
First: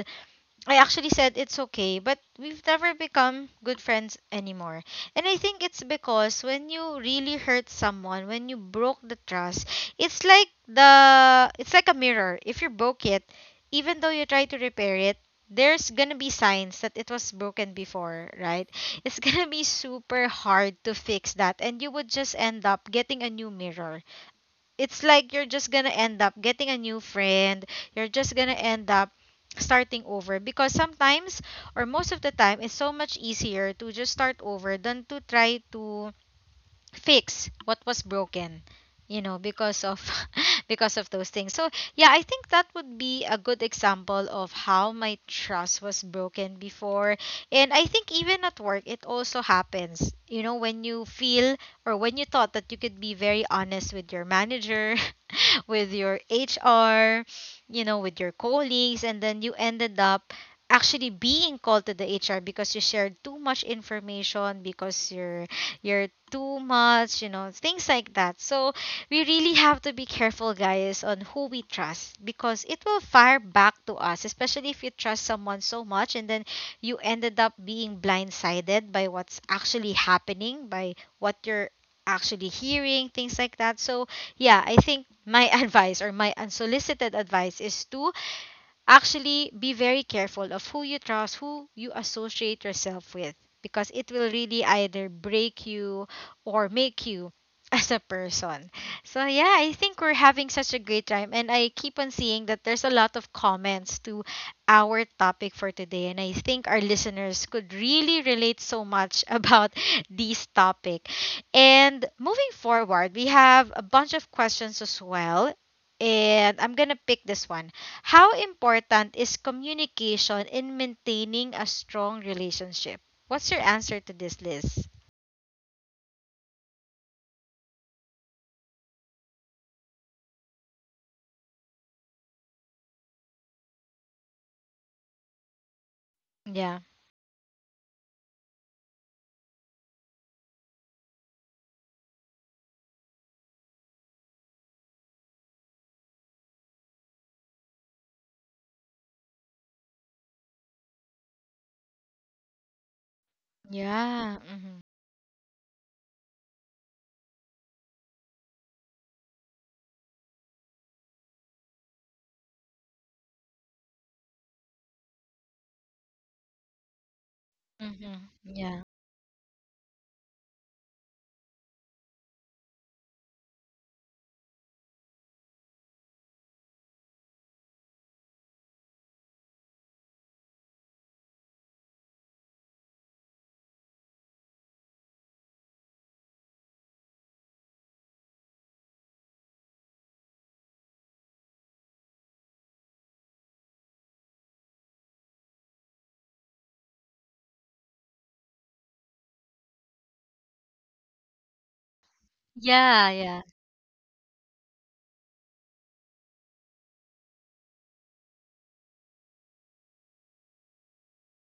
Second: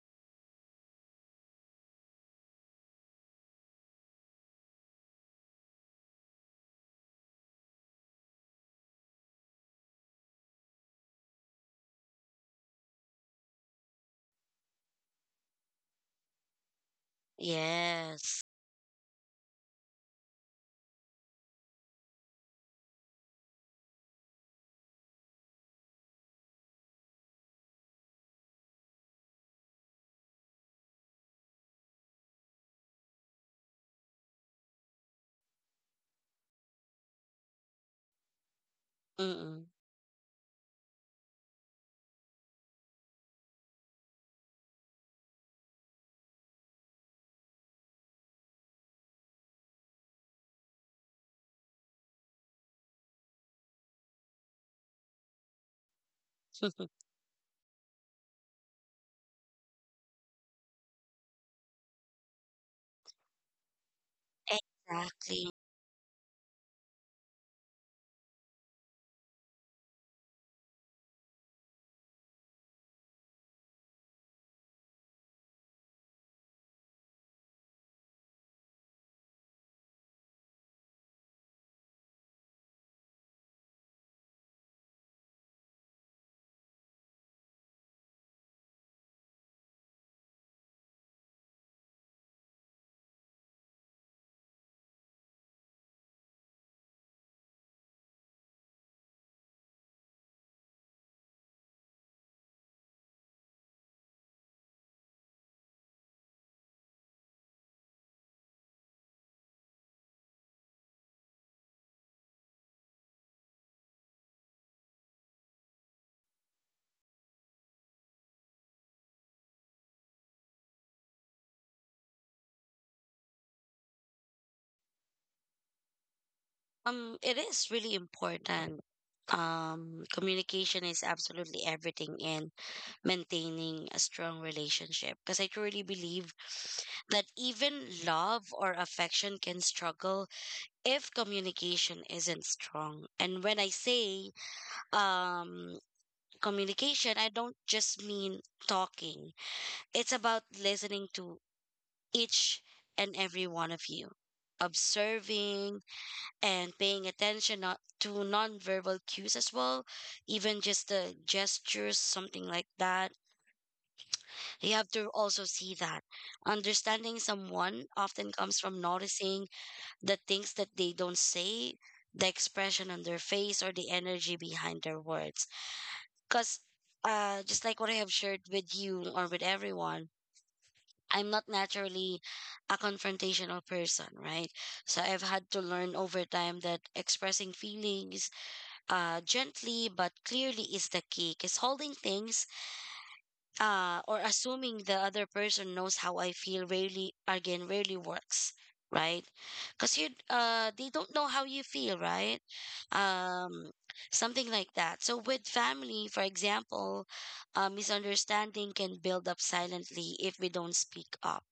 Speaker 1: I actually said it's okay, but we've never become good friends anymore. And I think it's because when you really hurt someone, when you broke the trust, it's like a mirror. If you broke it, even though you try to repair it, there's gonna be signs that it was broken before,
Speaker 2: yes.
Speaker 1: right? It's gonna be super hard to fix that, and you would just end up getting a new mirror. It's like you're just gonna end up getting a new friend. You're just gonna end up starting over because sometimes, or most of the time, it's so much easier to just start over than to try to fix what was broken,
Speaker 2: Mm,
Speaker 1: because of because of those things. So yeah, I think that would be a good example of how my trust was broken before. And I think even at work it also happens, when you feel or when you thought that you could be very honest with your manager, with your HR, with your colleagues, and then you ended up actually being called to the HR because you shared too much information, because you're
Speaker 2: exactly.
Speaker 1: you're too much, things like that. So we really have to be careful, guys, on who we trust because it will fire back to us, especially if you trust someone so much and then you ended up being blindsided by what's actually happening, by what you're actually hearing, things like that. So, yeah, I think my advice, or my unsolicited advice, is to actually be very careful of who you trust, who you associate yourself with, because it will really either break you or make you as a person. So, yeah, I think we're having such a great time. And I keep on seeing that there's a lot of comments to our topic for today. And I think our listeners could really relate so much about this topic. And moving forward, we have a bunch of questions as well. And I'm going to pick this one. How important is communication in maintaining a strong relationship? What's your answer to this list?
Speaker 2: It is really important. Communication is absolutely everything in maintaining a strong relationship, because I truly believe
Speaker 1: Yeah.
Speaker 2: that even love or affection can struggle if communication isn't strong. And when I say um communication, I don't just mean talking. It's about listening to each and every one of you,
Speaker 1: Yeah. Mm-hmm.
Speaker 2: observing and paying attention to nonverbal cues as well, even just the gestures, something like that. You have to also see that understanding someone
Speaker 1: Mm-hmm.
Speaker 2: often comes from
Speaker 1: Yeah.
Speaker 2: noticing the things that they don't say, the expression on their face, or the energy behind their words. Because just like what I have shared with you or with everyone, I'm not naturally a confrontational person, right? So I've had to learn over time that expressing feelings gently but clearly is the key. Because holding things or assuming the other person knows how I feel really again really works, right? Because you they don't know how you feel, right?
Speaker 1: Yeah. Yeah.
Speaker 2: Um, Something like that. So with family, for example, misunderstanding can build up silently if we don't speak up,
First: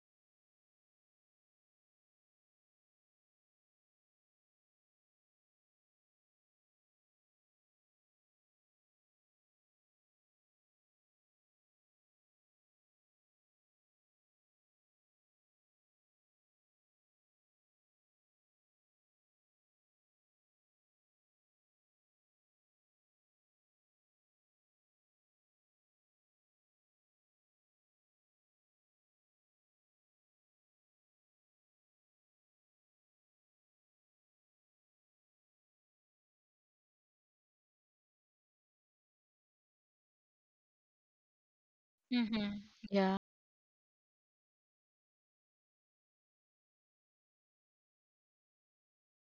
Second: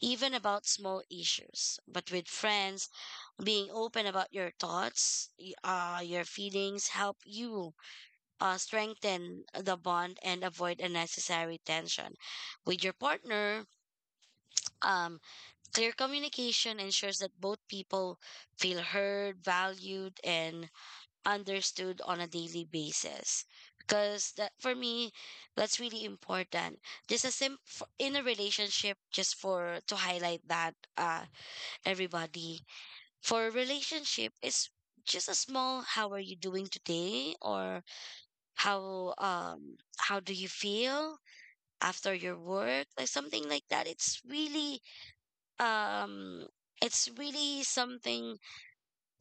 Speaker 2: even about small issues. But with friends, being open about your thoughts, your feelings help you strengthen the bond and avoid unnecessary tension. With your partner, um, clear communication ensures that both people feel heard, valued, and understood on a daily basis. Because that for me, that's really important. Just a in a relationship, just for to highlight that, everybody, for a relationship, it's just a small "How are you doing today?" or how do you feel after your
Speaker 1: Mm-hmm.
Speaker 2: work, like
Speaker 1: Yeah.
Speaker 2: something like that. It's really um it's really something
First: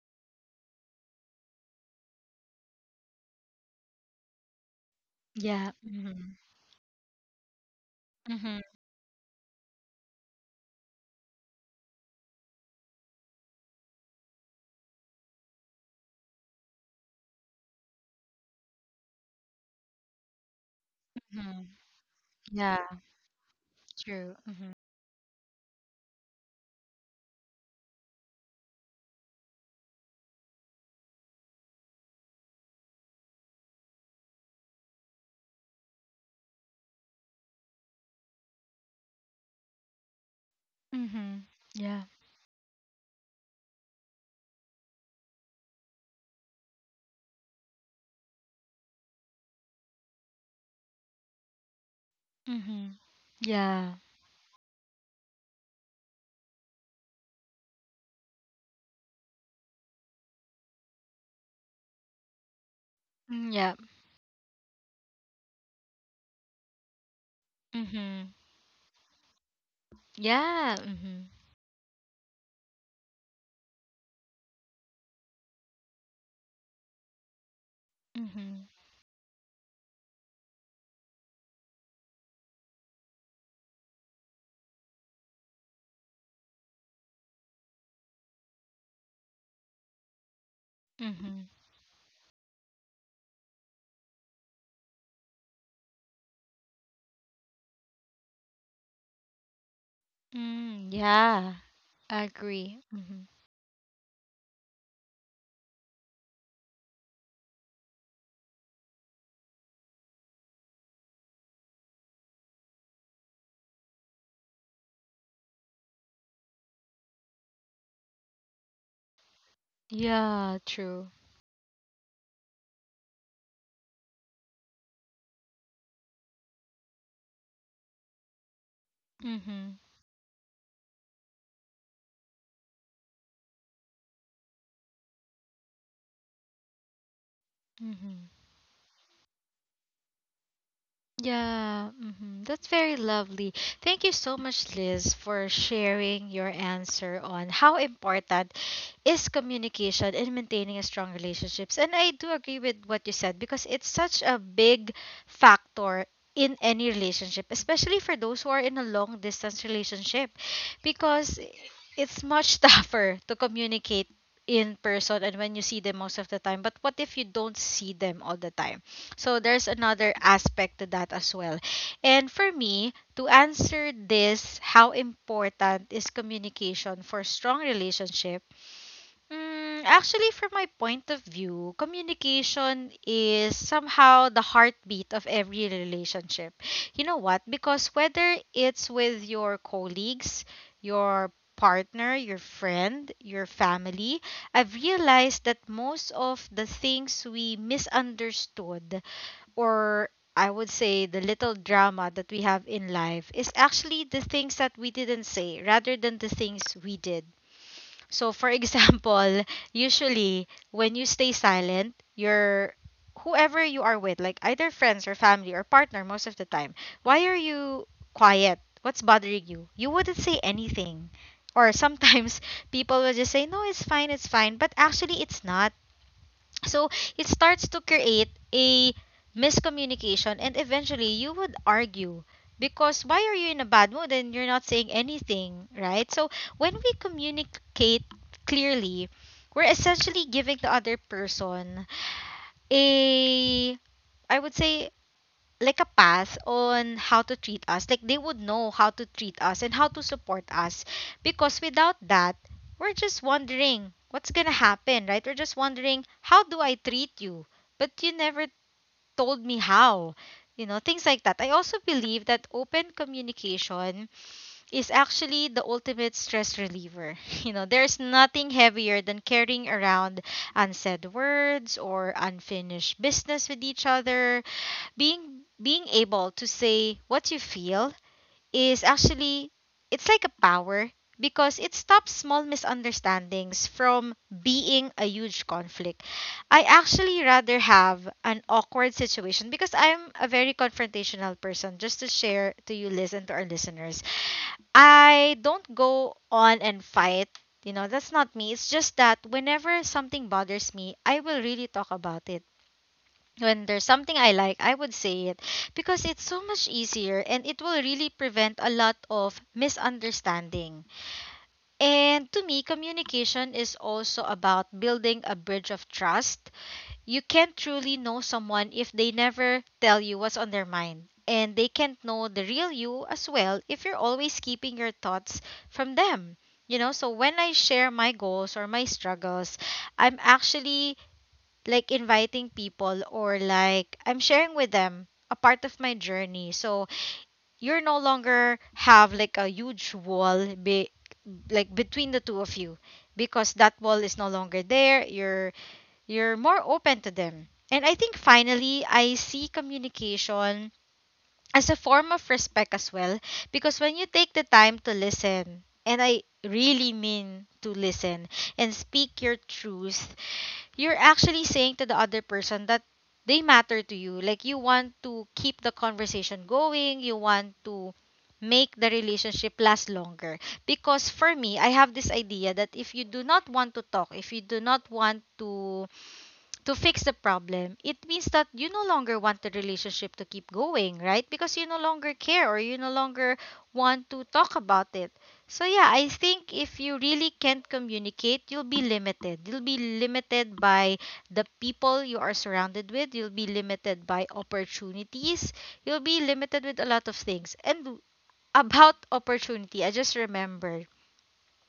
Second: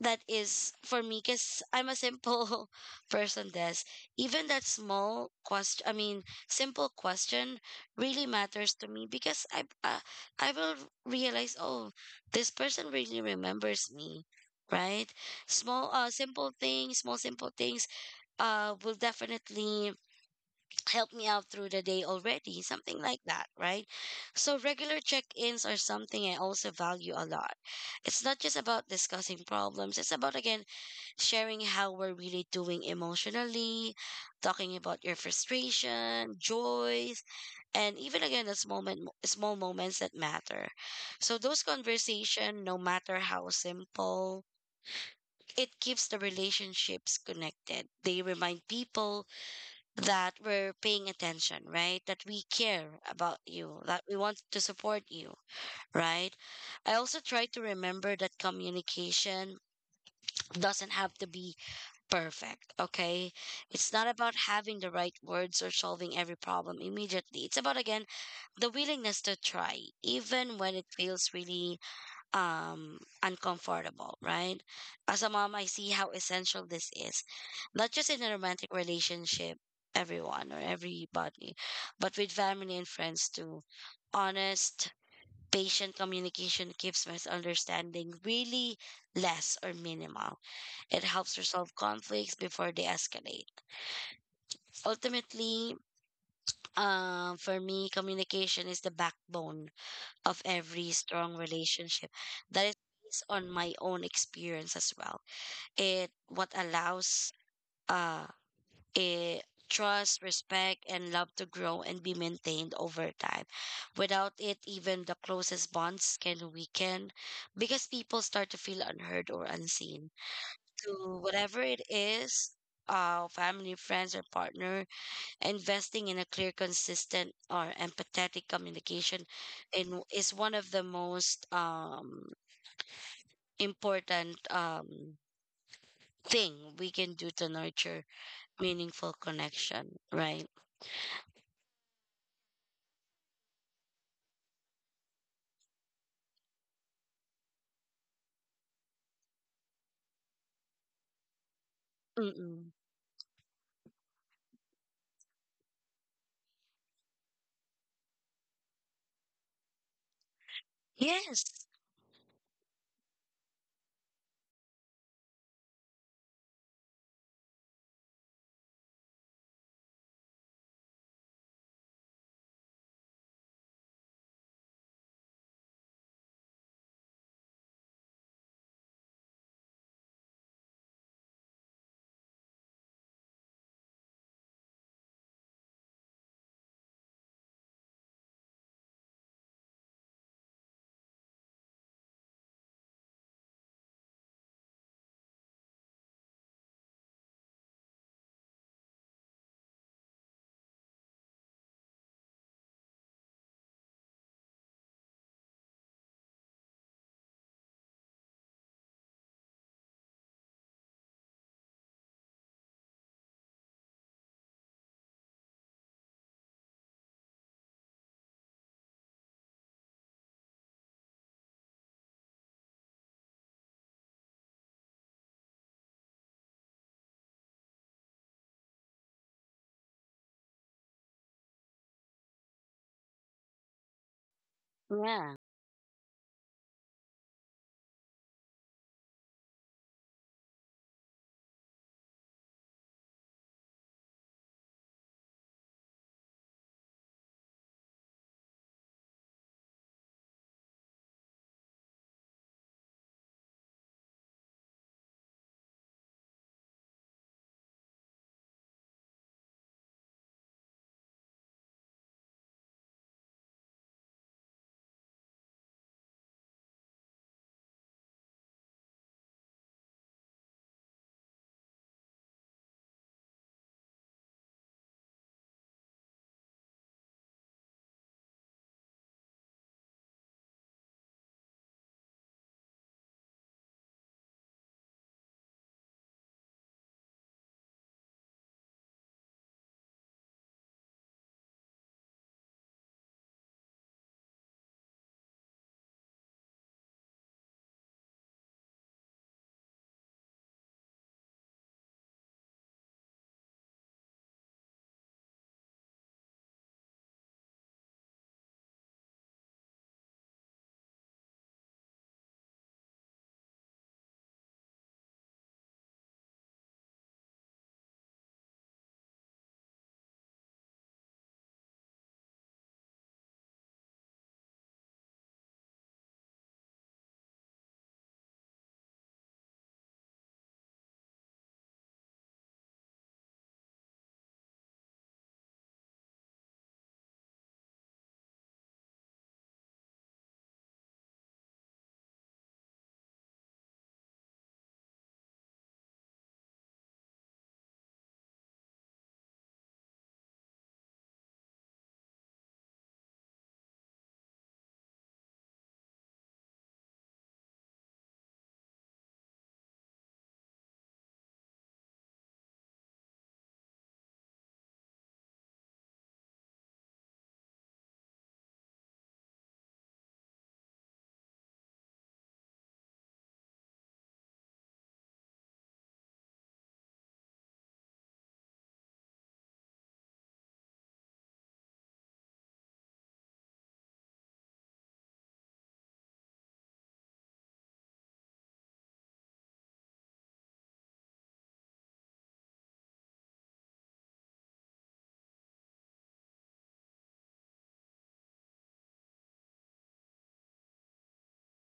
Speaker 2: that is for me because I'm a simple person. This even that small
Speaker 1: Yeah.
Speaker 2: question, I mean
Speaker 1: Mm-hmm.
Speaker 2: simple question, really
Speaker 1: Mm-hmm.
Speaker 2: matters to me because I will realize, oh, this person really remembers me, right? Small simple things, small simple things will definitely help me out
Speaker 1: Mm-hmm.
Speaker 2: through the day already,
Speaker 1: Yeah.
Speaker 2: something like that, right?
Speaker 1: True.
Speaker 2: So
Speaker 1: Mm-hmm.
Speaker 2: regular check-ins are something I also value a lot. It's not just about discussing problems, it's about, again, sharing how we're really doing emotionally, talking about your frustration, joys, and even, again, small moments that matter.
Speaker 1: Mm-hmm.
Speaker 2: So those
Speaker 1: Yeah.
Speaker 2: conversation, no matter how simple, it keeps the relationships connected. They remind people that we're paying attention, right? That we
Speaker 1: Mm-hmm.
Speaker 2: care about you,
Speaker 1: Yeah.
Speaker 2: that we want to support you, right? I also try to remember that communication doesn't have to be perfect, okay?
Speaker 1: Mm, yeah.
Speaker 2: It's not about having the right words or solving every problem immediately. It's about, again,
Speaker 1: Mm-hmm.
Speaker 2: the willingness to try, even when
Speaker 1: Yeah.
Speaker 2: it
Speaker 1: Mm-hmm.
Speaker 2: feels really um uncomfortable, right? As a mom, I see how essential this is, not just in a
Speaker 1: Mm-hmm.
Speaker 2: romantic relationship, everyone or everybody, but with family and friends too. Honest, patient communication keeps misunderstanding really less or minimal. It helps
Speaker 1: Mm-hmm.
Speaker 2: resolve conflicts before they escalate. Ultimately, for me communication is the backbone of every
Speaker 1: Mm,
Speaker 2: strong
Speaker 1: yeah.
Speaker 2: relationship.
Speaker 1: I
Speaker 2: That is
Speaker 1: agree. Mm-hmm.
Speaker 2: based on my own experience as well. It what allows uh it trust, respect and love to grow and be maintained over time. Without it, even the closest bonds can weaken, because people start to feel unheard or unseen.
Speaker 1: Yeah. True.
Speaker 2: To whatever it is, family, friends or partner, investing in a clear, consistent, or empathetic communication
Speaker 1: Mm-hmm.
Speaker 2: is one of the most important thing we can do to nurture
Speaker 1: Mm-hmm.
Speaker 2: meaningful connection, right?
Speaker 1: Yeah, mm-hmm. That's very lovely. Thank you so much, Liz, for sharing your answer on how important is communication in maintaining a strong relationships. And I do agree
Speaker 2: Mm-mm.
Speaker 1: with what you said because it's such a big factor in any relationship, especially for those who are in a long distance relationship, because
Speaker 2: Yes.
Speaker 1: it's much tougher to communicate in person and when you see them most of the time. But what if you don't see them all the time? So there's another aspect to that as well. And for me, to answer this, how important is communication for strong relationship? Actually, from my point of view, communication is somehow the heartbeat of every relationship. You know what? Because whether it's with your colleagues, your partner, your friend, your family, I've realized that most of the things we misunderstood, or I would say the little drama that we have in life, is actually the things that we didn't say rather than the things we did. So, for example, usually when you stay silent, you're, whoever you are with, like either friends or family or partner most of the time, why are you quiet? What's bothering you? You wouldn't say anything. Or sometimes people will just say, no, it's fine, it's fine. But actually, it's not. So it starts to create a miscommunication, and eventually you would argue because why are you in a bad mood and you're not saying
Speaker 2: Yeah.
Speaker 1: anything, right? So when we communicate clearly, we're essentially giving the other person a I would say like a path on how to treat us. Like they would know how to treat us and how to support us. Because without that, we're just wondering what's gonna happen, right? We're just wondering, how do I treat you? But you never told me how. You know, things like that. I also believe that open communication is actually the ultimate stress reliever. You know, there's nothing heavier than carrying around unsaid words or unfinished business with each other. Being able to say what you feel is actually, it's like a power, because it stops small misunderstandings from being a huge conflict. I actually rather have an awkward situation because I'm a very confrontational person, just to share to you, listen, to our listeners. I don't go on and fight. That's not me. It's just that whenever something bothers me, I will really talk about it. When there's something I like, I would say it, because it's so much easier and it will really prevent a lot of misunderstanding. And to me, communication is also about building a bridge of trust. You can't truly know someone if they never tell you what's on their mind. And they can't know the real you as well if you're always keeping your thoughts from them. You know, so when I share my goals or my struggles, I'm actually like inviting people, or like I'm sharing with them a part of my journey. So you're no longer have like a huge wall like between the two of you, because that wall is no longer there. You're more open to them. And I think finally I see communication as a form of respect as well because when you take the time to listen and I really mean to listen and speak your truth, you're actually saying to the other person that they matter to you. Like you want to keep the conversation going, you want to make the relationship last longer. Because for me, I have this idea that if you do not want to talk, if you do not want to fix the problem, it means that you no longer want the relationship to keep going, right? Because you no longer care or you no longer want to talk about it. So, yeah, I think if you really can't communicate, you'll be limited. You'll be limited by the people you are surrounded with, you'll be limited by opportunities, you'll be limited with a lot of things. And about opportunity, I just remembered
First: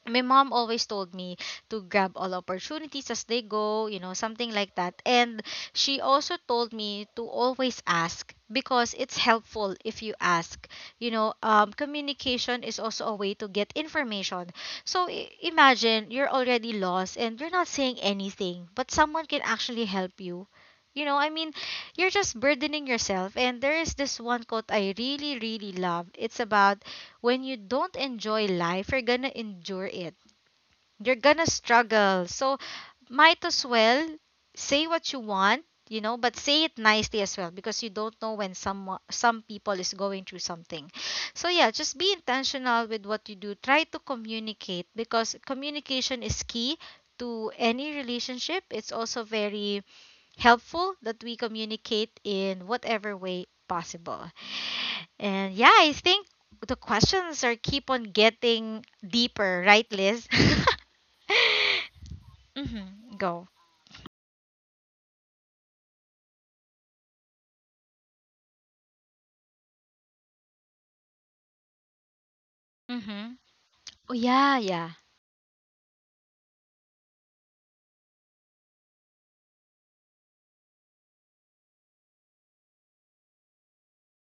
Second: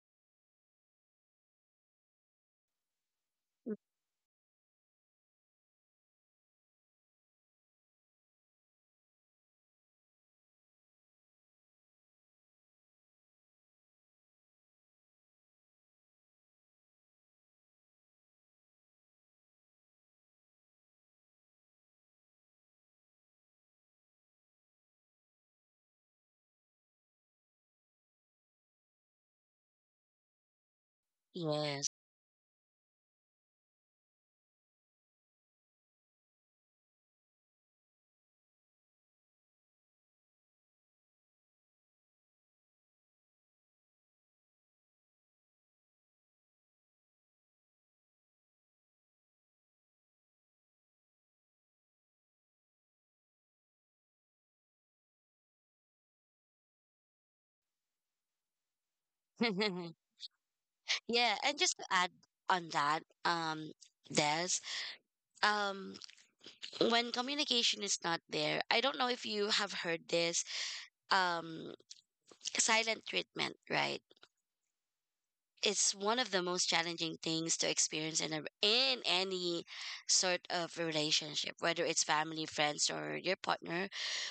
Speaker 1: my mom always told me to grab all opportunities as they go, you know, something like that. And she also told me to always ask because it's helpful if you ask. You know, communication is also a way to get information. So imagine you're already lost and you're not saying anything, but someone can actually help you. You know, I mean, you're just burdening yourself. And there is this one quote I really, really love. It's about when you don't enjoy life, you're gonna endure it. You're gonna
Speaker 2: Yes.
Speaker 1: struggle. So might as well say what you want, you know, but say it nicely as well because you don't know when some people is going through something. So yeah, just be intentional with what you do. Try to communicate because communication is key to any relationship. It's also very helpful that we communicate in whatever way possible. And yeah, I think the questions are keep on getting deeper, right, Liz?
Speaker 2: yeah. And just to add on that,
Speaker 1: Mm-hmm. Go.
Speaker 2: Des, um, when communication is not there, I don't know if you have heard this, um, silent
Speaker 1: Mm-hmm.
Speaker 2: treatment, right?
Speaker 1: Oh, yeah, yeah.
Speaker 2: It's one of the most challenging things to experience in in any sort of relationship, whether it's family, friends or your partner.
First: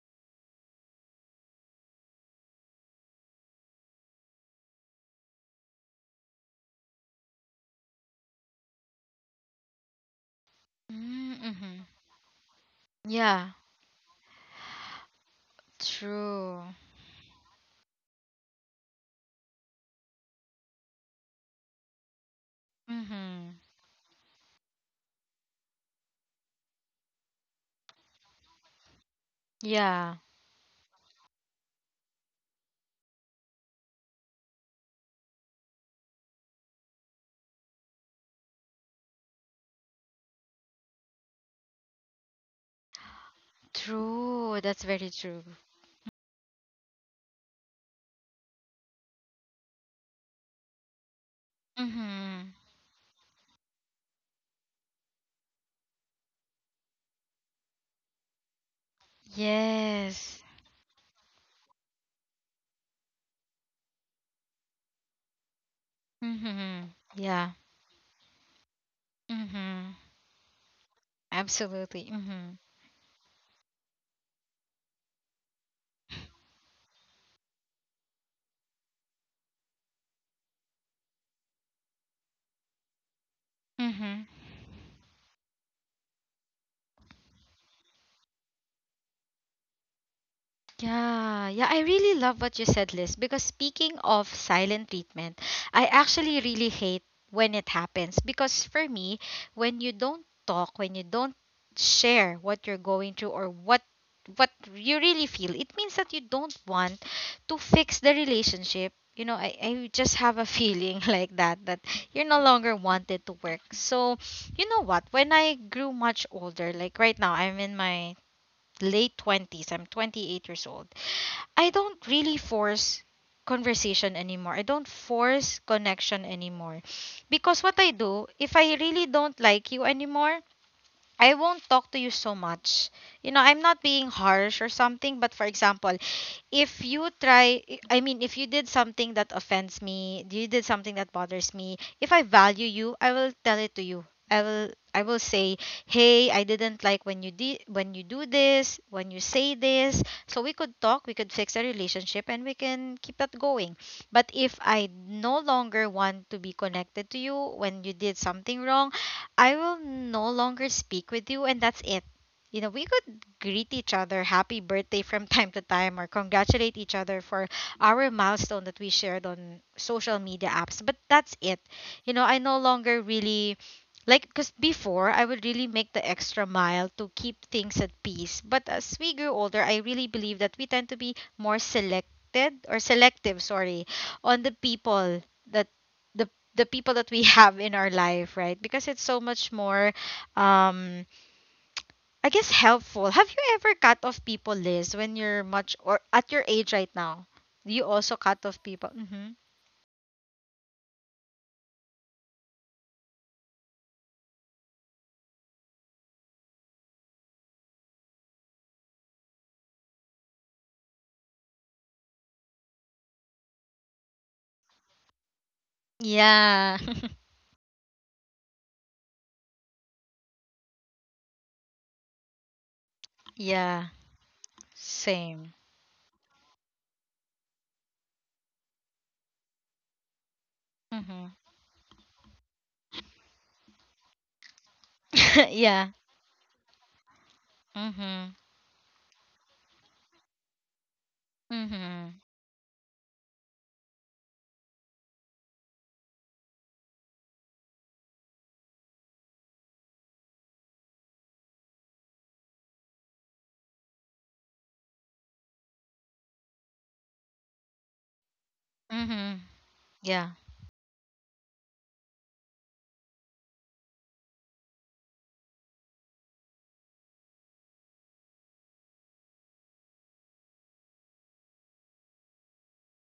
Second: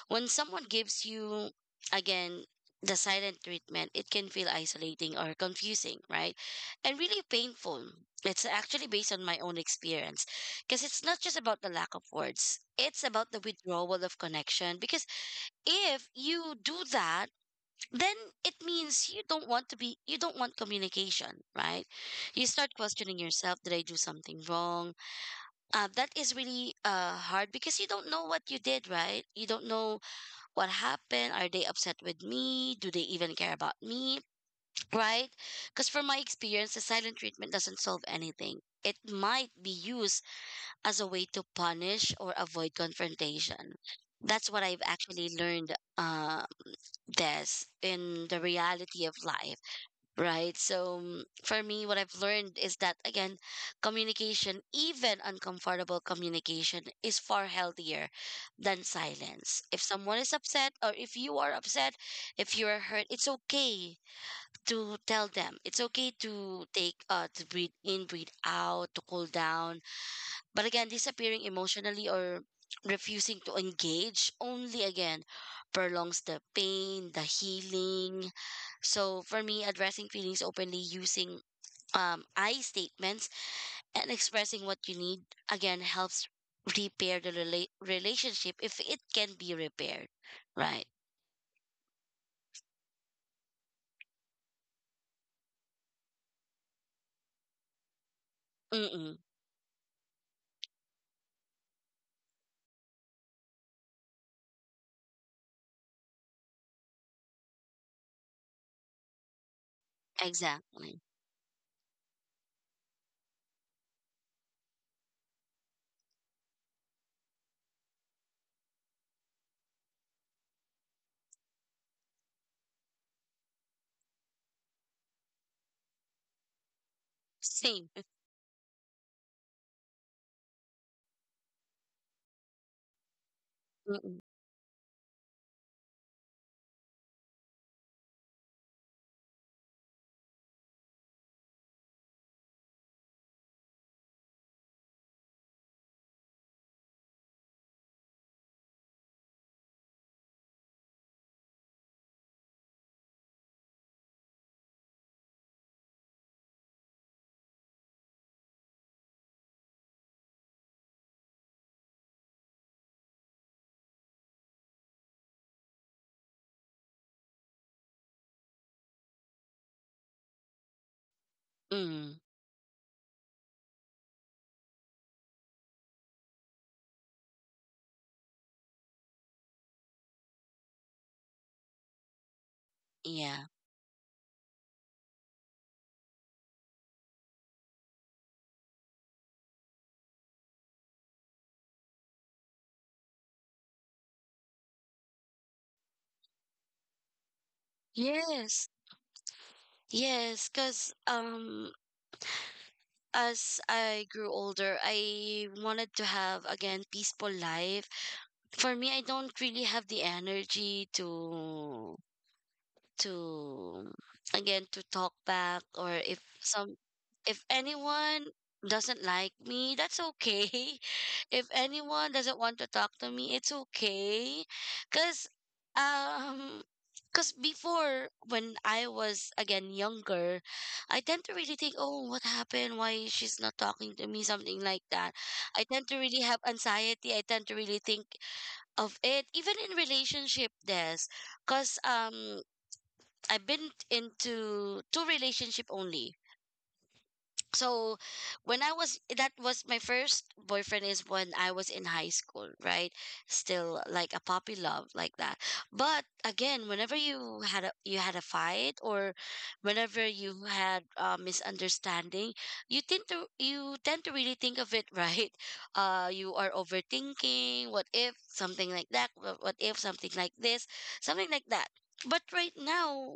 Speaker 2: When someone gives you, again, the silent treatment, it can feel isolating or confusing, right? And really painful. It's actually based on my own experience, because it's not just about the
Speaker 1: Mm-hmm.
Speaker 2: lack of words, it's about the
Speaker 1: Yeah,
Speaker 2: withdrawal of connection. Because if you
Speaker 1: true.
Speaker 2: do that, then it means you don't want communication, right? You start questioning
Speaker 1: Mm-hmm.
Speaker 2: yourself, did I do something wrong? That is really hard because you don't know what you did, right? You don't know
Speaker 1: Yeah,
Speaker 2: what happened. Are they upset with me? Do they even care about me? Right? Because from my experience, the silent treatment doesn't solve anything. It might be used as a way to punish or avoid confrontation. That's
Speaker 1: true.
Speaker 2: what I've
Speaker 1: That's very
Speaker 2: actually
Speaker 1: true.
Speaker 2: learned, uh, this in the reality of life. Right. So, mm, for me, what I've
Speaker 1: Mm-hmm.
Speaker 2: learned is that, again, communication, even uncomfortable communication, is far healthier than silence. If someone is
Speaker 1: Yes.
Speaker 2: upset, or if you are upset, if you are hurt, it's okay to tell them. It's okay to
Speaker 1: Mm-hmm.
Speaker 2: take, to
Speaker 1: Yeah.
Speaker 2: breathe in, breathe out, to cool down,
Speaker 1: Mm-hmm.
Speaker 2: but again, disappearing emotionally
Speaker 1: Absolutely.
Speaker 2: or
Speaker 1: Mm-hmm.
Speaker 2: refusing to engage only, again, prolongs the pain, the healing. So for me, addressing feelings openly using, I statements and
Speaker 1: Mm-hmm.
Speaker 2: expressing what you need again helps repair relationship if it can be repaired. Right.
Speaker 1: Yeah, yeah, I really love what you said, Liz, because speaking of silent treatment, I actually really hate when it happens because for me,
Speaker 2: Mm-mm.
Speaker 1: when you don't talk, when you don't share what you're going through or what you really feel, it means that you don't want to fix the relationship. You know, I just have a feeling
Speaker 2: Exactly.
Speaker 1: like that, that you're no longer wanted to work. So, you know what? When I grew much older, like right now, I'm in my late 20s, I'm 28 years old. I don't really force conversation anymore. I don't force connection anymore. Because what
Speaker 2: Same.
Speaker 1: I do, if I really don't like you anymore, I won't talk to you so much. You know, I'm not being
Speaker 2: Mm-mm.
Speaker 1: harsh or something, but for example, if you try, I mean, if you did something that offends me, you did something that bothers me, if I value you, I will tell it to you, i will I will say, hey, I didn't like when you did, when you do this, when you say this, so we could talk, we could fix a relationship, and we can keep that going. But if I no longer want to be connected to you when you did something wrong, I will no longer speak with you, and that's it. You know, we could greet each other, happy birthday from time to time, or congratulate each other for our milestone that we shared on social media apps. But that's it. You
Speaker 2: Mm.
Speaker 1: know, I no longer really like because before I would really make the extra mile to keep things at peace. But as we grew older, I really believe that we tend to be more selected or selective,
Speaker 2: Yeah.
Speaker 1: sorry, on the people that the the people that we have in our life, right? Because it's so much more um I guess helpful. Have you ever cut off people, Liz, when you're much or at your age right now? Do you also cut off
Speaker 2: Yes.
Speaker 1: people? Hmm.
Speaker 2: Yes. Because, as I grew older, I wanted to have again peaceful life. For me, I don't really have the energy to to again to talk back, or if
Speaker 1: Yeah.
Speaker 2: some if anyone doesn't like me, that's okay. If anyone doesn't want to talk to me, it's
Speaker 1: Yeah.
Speaker 2: okay. Cause
Speaker 1: Same.
Speaker 2: um because before when I was again younger, I tend
Speaker 1: Hmm.
Speaker 2: to really think, oh, what happened? Why she's not talking to me? Something like that. I
Speaker 1: Yeah.
Speaker 2: tend to really have anxiety. I tend to really think
Speaker 1: Hmm.
Speaker 2: of it, even in relationship. This, cause
Speaker 1: Hmm.
Speaker 2: I've been into two relationship only, so when I was that was my first boyfriend, is when I was in high school, right? Still like a puppy love, like that. But again, whenever you had a fight, or
Speaker 1: Hmm.
Speaker 2: whenever
Speaker 1: Yeah.
Speaker 2: you had a misunderstanding, you tend to really think of it, right? You are overthinking, what if something like that, what if something like this, something like that. But right now,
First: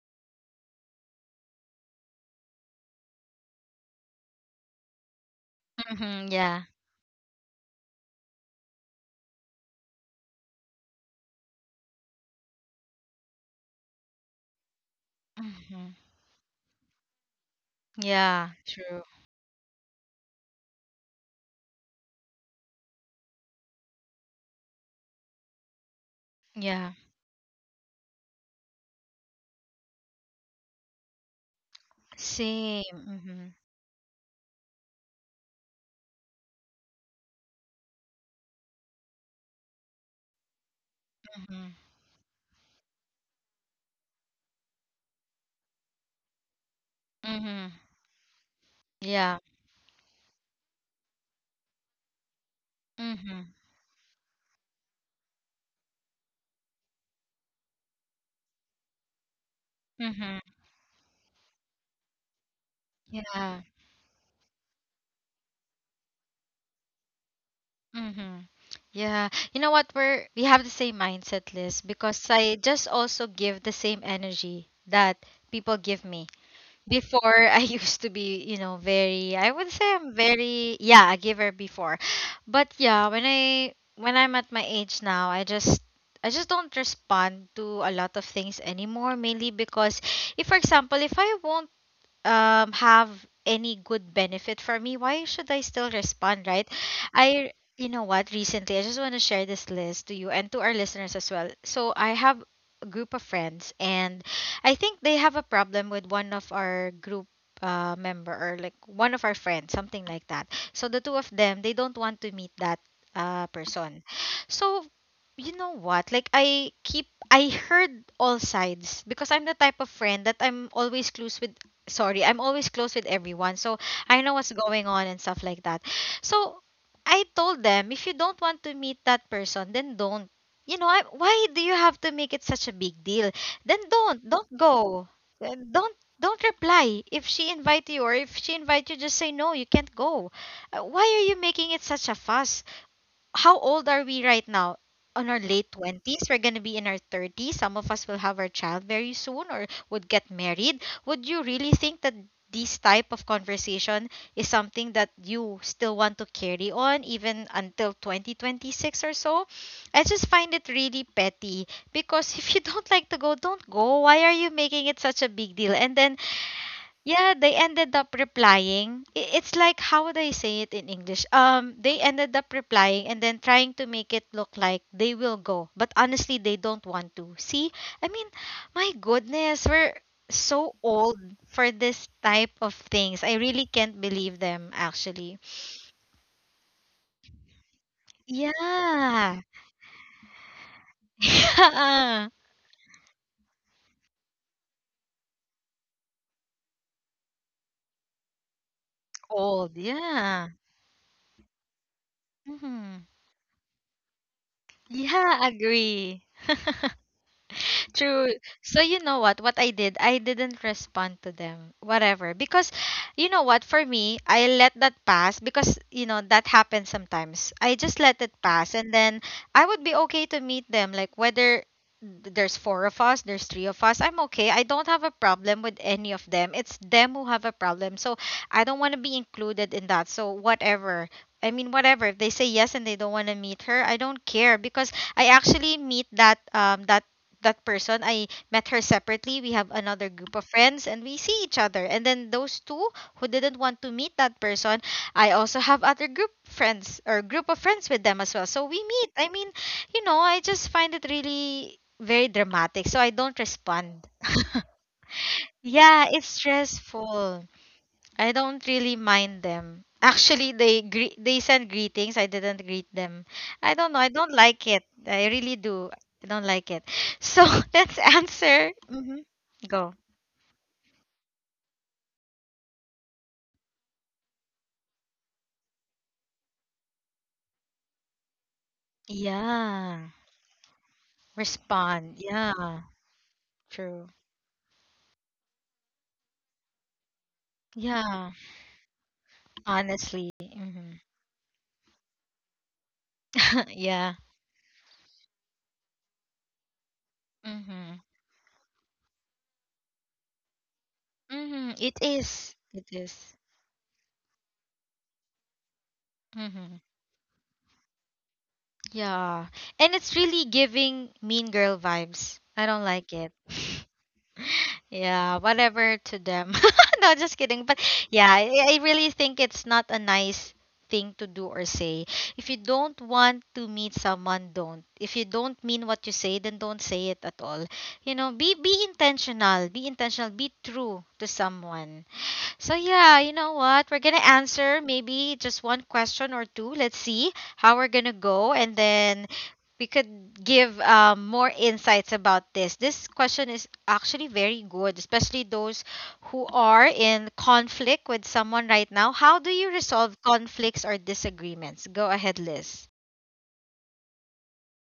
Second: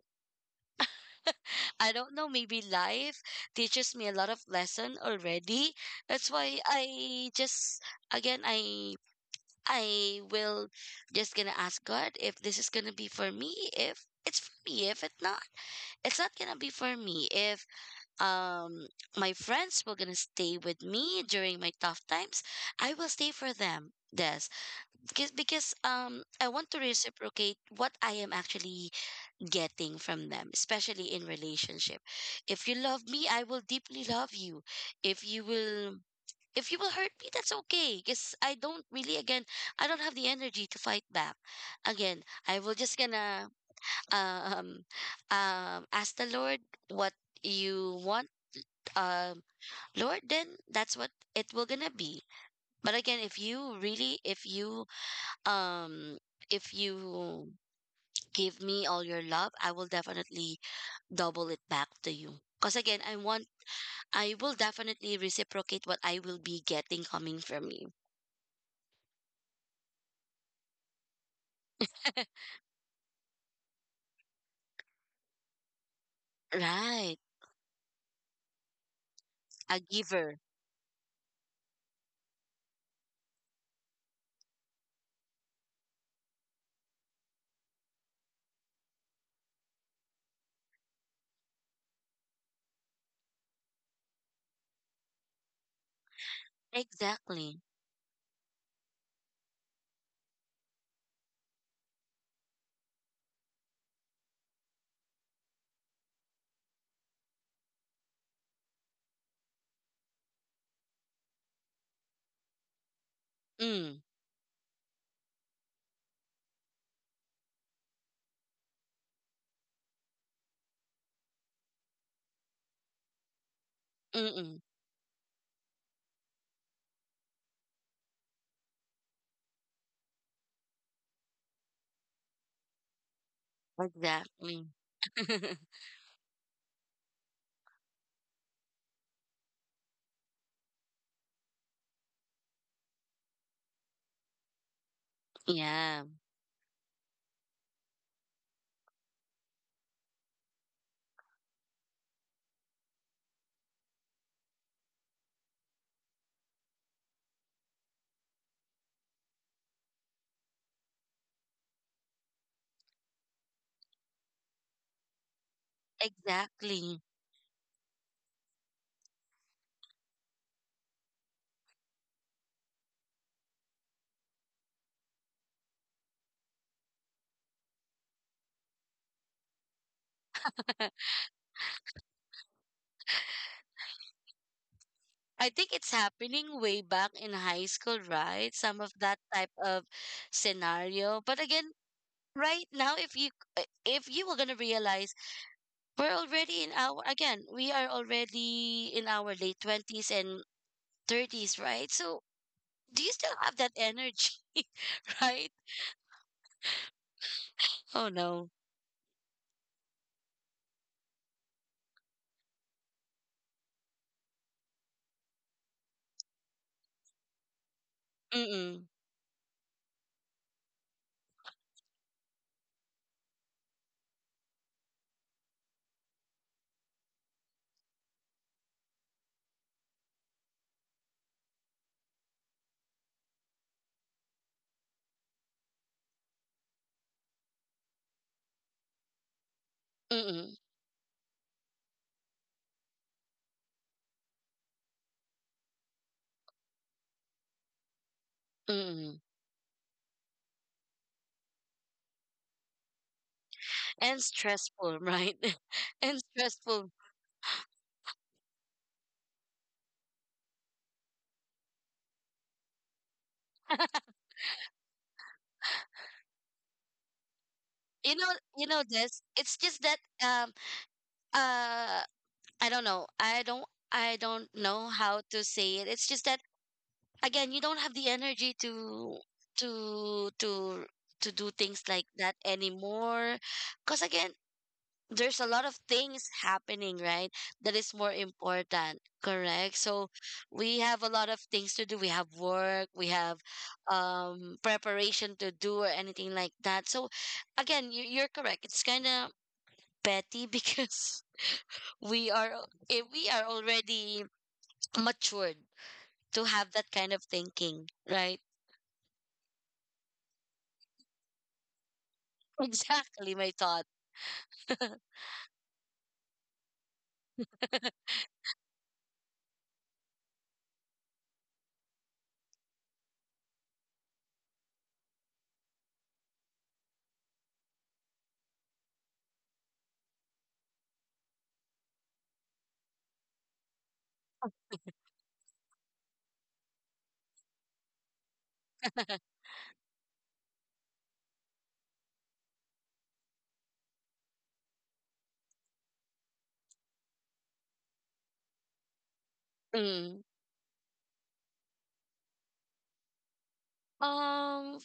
Speaker 2: I don't know, maybe life teaches me a lot of lesson already.
Speaker 1: Hmm.
Speaker 2: That's why
Speaker 1: Yeah.
Speaker 2: I just again I will just gonna ask God if this is gonna be for me. If it's for me, if it's not,
Speaker 1: Hmm.
Speaker 2: it's not gonna be for me. If,
Speaker 1: Yeah.
Speaker 2: um
Speaker 1: True.
Speaker 2: my friends were gonna stay with me during my tough times, I will stay for them. This because I want to
Speaker 1: Yeah.
Speaker 2: reciprocate what I am actually getting from them, especially in relationship. If you
Speaker 1: Same.
Speaker 2: love me, I
Speaker 1: Hmm.
Speaker 2: will deeply love you. If you will if you will hurt me, that's okay. Because I don't really, again, I don't have the energy to fight back.
Speaker 1: Hmm.
Speaker 2: Again, I will just gonna um, ask the Lord what
Speaker 1: Hmm.
Speaker 2: you want,
Speaker 1: Yeah.
Speaker 2: um, Lord. Then that's what it will gonna be. But again, if
Speaker 1: Hmm.
Speaker 2: you really, if you, um, if you give me all your love, I will
Speaker 1: Hmm.
Speaker 2: definitely double it back to you. Because again,
Speaker 1: Yeah.
Speaker 2: I will definitely reciprocate what I will be getting coming from you.
Speaker 1: Mm-hmm. Yeah. You know what? We have the same mindset list because I just also give the same energy that people give me.
Speaker 2: Right.
Speaker 1: Before I used to be, you know, very, I would
Speaker 2: A
Speaker 1: say, I'm
Speaker 2: giver.
Speaker 1: very, yeah, a giver before. But yeah, when I'm at my age now, I just don't respond to a lot of things anymore, mainly because if, for example, if I won't have any good benefit for me, why should I still respond, right? i
Speaker 2: Exactly.
Speaker 1: you know what, recently I just want to share this list to you and to our listeners as well. So I have a group of friends, and I think they have a problem with one of our group member, or like one of our friends, something like that. So the two of them, they don't want to meet that
Speaker 2: Mm.
Speaker 1: person. So you know what, like I heard all sides because I'm the type of friend that I'm always close with, sorry, I'm always close with everyone, so I know what's
Speaker 2: Mm-mm.
Speaker 1: going on and stuff like that. So I told them, if you don't want to meet that person, then don't. You know, why do you have to make it such a big deal? Then don't
Speaker 2: Exactly.
Speaker 1: go. Uh, don't don't reply, if she invite you, or if she invite you, just say no, you can't go. Why are you making it such a fuss? How old are we right now? On our late
Speaker 2: Yeah.
Speaker 1: 20s, we're going to be in our 30s. Some of us will have our child very soon or would get married. Would you really think that this type of conversation is something that you still want to carry on even until 2026 or so? I just find it really petty because if you don't like to go, don't go. Why are you making it such a big deal? And then,
Speaker 2: Exactly.
Speaker 1: yeah, they ended up replying. It's like, how would I say it in English? They ended up replying and then trying to make it look like they will go, but honestly, they don't want to. See, I mean, my goodness, we're so old for this type of things. I really can't believe them, actually.
Speaker 2: I think it's happening way back in high school, right? Some of that
Speaker 1: Yeah.
Speaker 2: type of scenario. But again,
Speaker 1: Yeah,
Speaker 2: right now, if you were going to realize, we're already in our we are already in our late
Speaker 1: old.
Speaker 2: 20s and
Speaker 1: Yeah.
Speaker 2: 30s, right? So do
Speaker 1: Hmm.
Speaker 2: you still have that energy,
Speaker 1: Yeah,
Speaker 2: right?
Speaker 1: agree.
Speaker 2: Oh
Speaker 1: True.
Speaker 2: no.
Speaker 1: So you know what? What I did, I didn't respond to them. Whatever. Because you know what, for me, I let that pass because you know that happens sometimes. I just let it pass,
Speaker 2: Mm-mm.
Speaker 1: and then I would be okay to meet them. Like whether there's four of us, there's three of us, I'm okay. I don't have a problem with any of them. It's them who have a problem. So I don't want to be included in that. So whatever. I mean, whatever. If they say yes and they don't want to meet her, I don't care because I actually meet that that person. I met her separately. We have another group of
Speaker 2: Mm-mm.
Speaker 1: friends and we see each other. And then those two who didn't want to meet that person, I also have other group friends or group of friends with them as well. So we meet.
Speaker 2: Mm-mm.
Speaker 1: I mean, you know, I just find it really very dramatic. So I don't respond.
Speaker 2: And stressful, right?
Speaker 1: Yeah,
Speaker 2: And
Speaker 1: it's
Speaker 2: stressful.
Speaker 1: stressful. I don't really mind them. Actually, they send greetings. I didn't greet them. I don't know. I don't like it. I really do. I don't like it. So let's
Speaker 2: You know, you
Speaker 1: answer.
Speaker 2: know this.
Speaker 1: Hmm.
Speaker 2: It's just
Speaker 1: Go.
Speaker 2: that, um uh I don't know. I don't know how to say it. It's just that, again, you don't have the energy to
Speaker 1: Yeah.
Speaker 2: to to to do things like
Speaker 1: Respond.
Speaker 2: that
Speaker 1: Yeah.
Speaker 2: anymore. Cause
Speaker 1: True.
Speaker 2: again, there's a lot of things happening, right? That is more
Speaker 1: Yeah.
Speaker 2: important, correct? So
Speaker 1: Honestly.
Speaker 2: we
Speaker 1: Hmm.
Speaker 2: have a lot of things to do. We have work, we have
Speaker 1: Yeah.
Speaker 2: preparation to do, or anything like that. So
Speaker 1: Mm-hmm.
Speaker 2: again, you're correct. It's kind of petty because
Speaker 1: Mm-hmm. It
Speaker 2: we
Speaker 1: is.
Speaker 2: are
Speaker 1: It is.
Speaker 2: we are already matured to
Speaker 1: Mm-hmm.
Speaker 2: have that kind of thinking, right?
Speaker 1: Yeah. And it's really giving mean girl vibes. I don't like it.
Speaker 2: Exactly my thought.
Speaker 1: Yeah, whatever to them. No, just kidding. But yeah, I really think it's not a nice thing to do or say. If you don't want to meet someone, don't. If you don't mean what you say, then don't say it at all. You know, be intentional. Be intentional. Be true to someone. So yeah, you know what? We're gonna answer maybe just one question or two. Let's see how we're gonna go, and then we could give more insights about this. This question is actually very good, especially those who are in conflict with someone right now. How do you resolve
Speaker 2: Mm.
Speaker 1: conflicts or disagreements? Go ahead, Liz.
Speaker 2: Um,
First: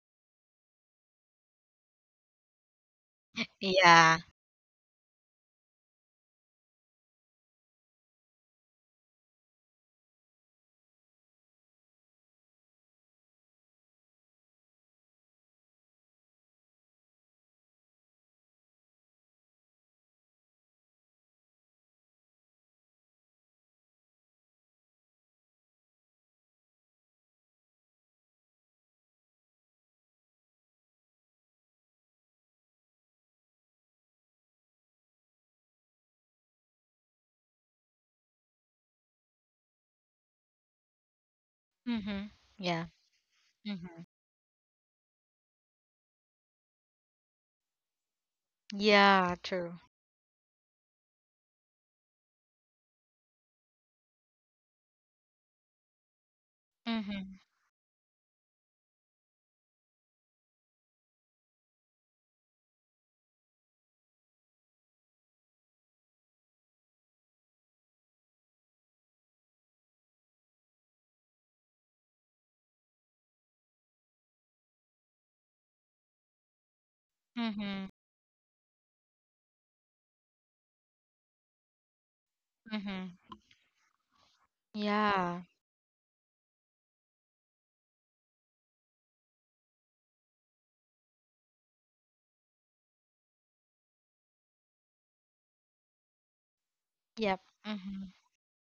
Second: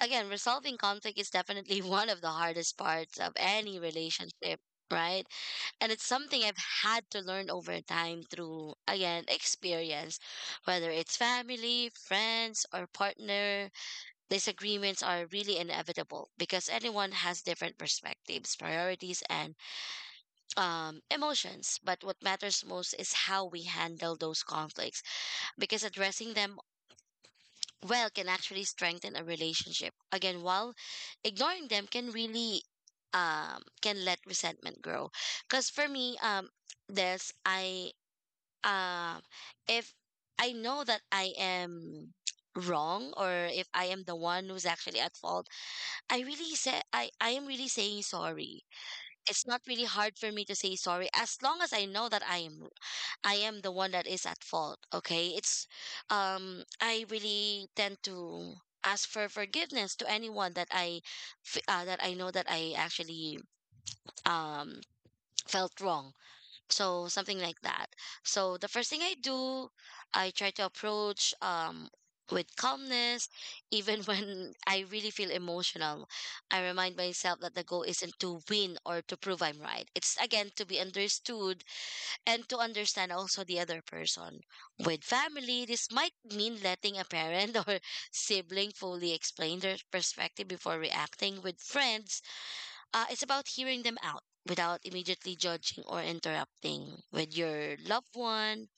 Speaker 2: again, resolving conflict is definitely one of the hardest parts of any
Speaker 1: Yeah.
Speaker 2: relationship, right? And it's something I've had to learn over time through, again, experience, whether it's family, friends, or partner. Disagreements are really inevitable because anyone has different perspectives, priorities, and, emotions. But what matters most is how we handle those conflicts, because addressing them well can actually strengthen a relationship. Again, while ignoring them can really can let resentment grow. Cause for me, this I um if I know that I am
Speaker 1: Mm-hmm. Yeah.
Speaker 2: wrong, or if I
Speaker 1: Mm-hmm.
Speaker 2: am the one who's actually at fault, I am really saying sorry.
Speaker 1: Yeah.
Speaker 2: It's not
Speaker 1: True.
Speaker 2: really hard for me to say sorry, as long as I know that I am the one that is at fault. Okay. It's, I
Speaker 1: Mm-hmm.
Speaker 2: really tend to ask for forgiveness to anyone that that I know that I actually, um, felt wrong. So something like that. So the first thing I do, I try to approach, with calmness, even when I really feel emotional. I remind myself that the goal
Speaker 1: Mm-hmm.
Speaker 2: isn't to win or to prove I'm right. It's again to be understood, and to understand
Speaker 1: Mm-hmm.
Speaker 2: also the other person. With
Speaker 1: Yeah.
Speaker 2: family, this might mean letting a parent or sibling fully explain their perspective before reacting. With friends, it's about hearing them out without immediately judging or interrupting. With
Speaker 1: Yep.
Speaker 2: your
Speaker 1: Mm-hmm.
Speaker 2: loved one,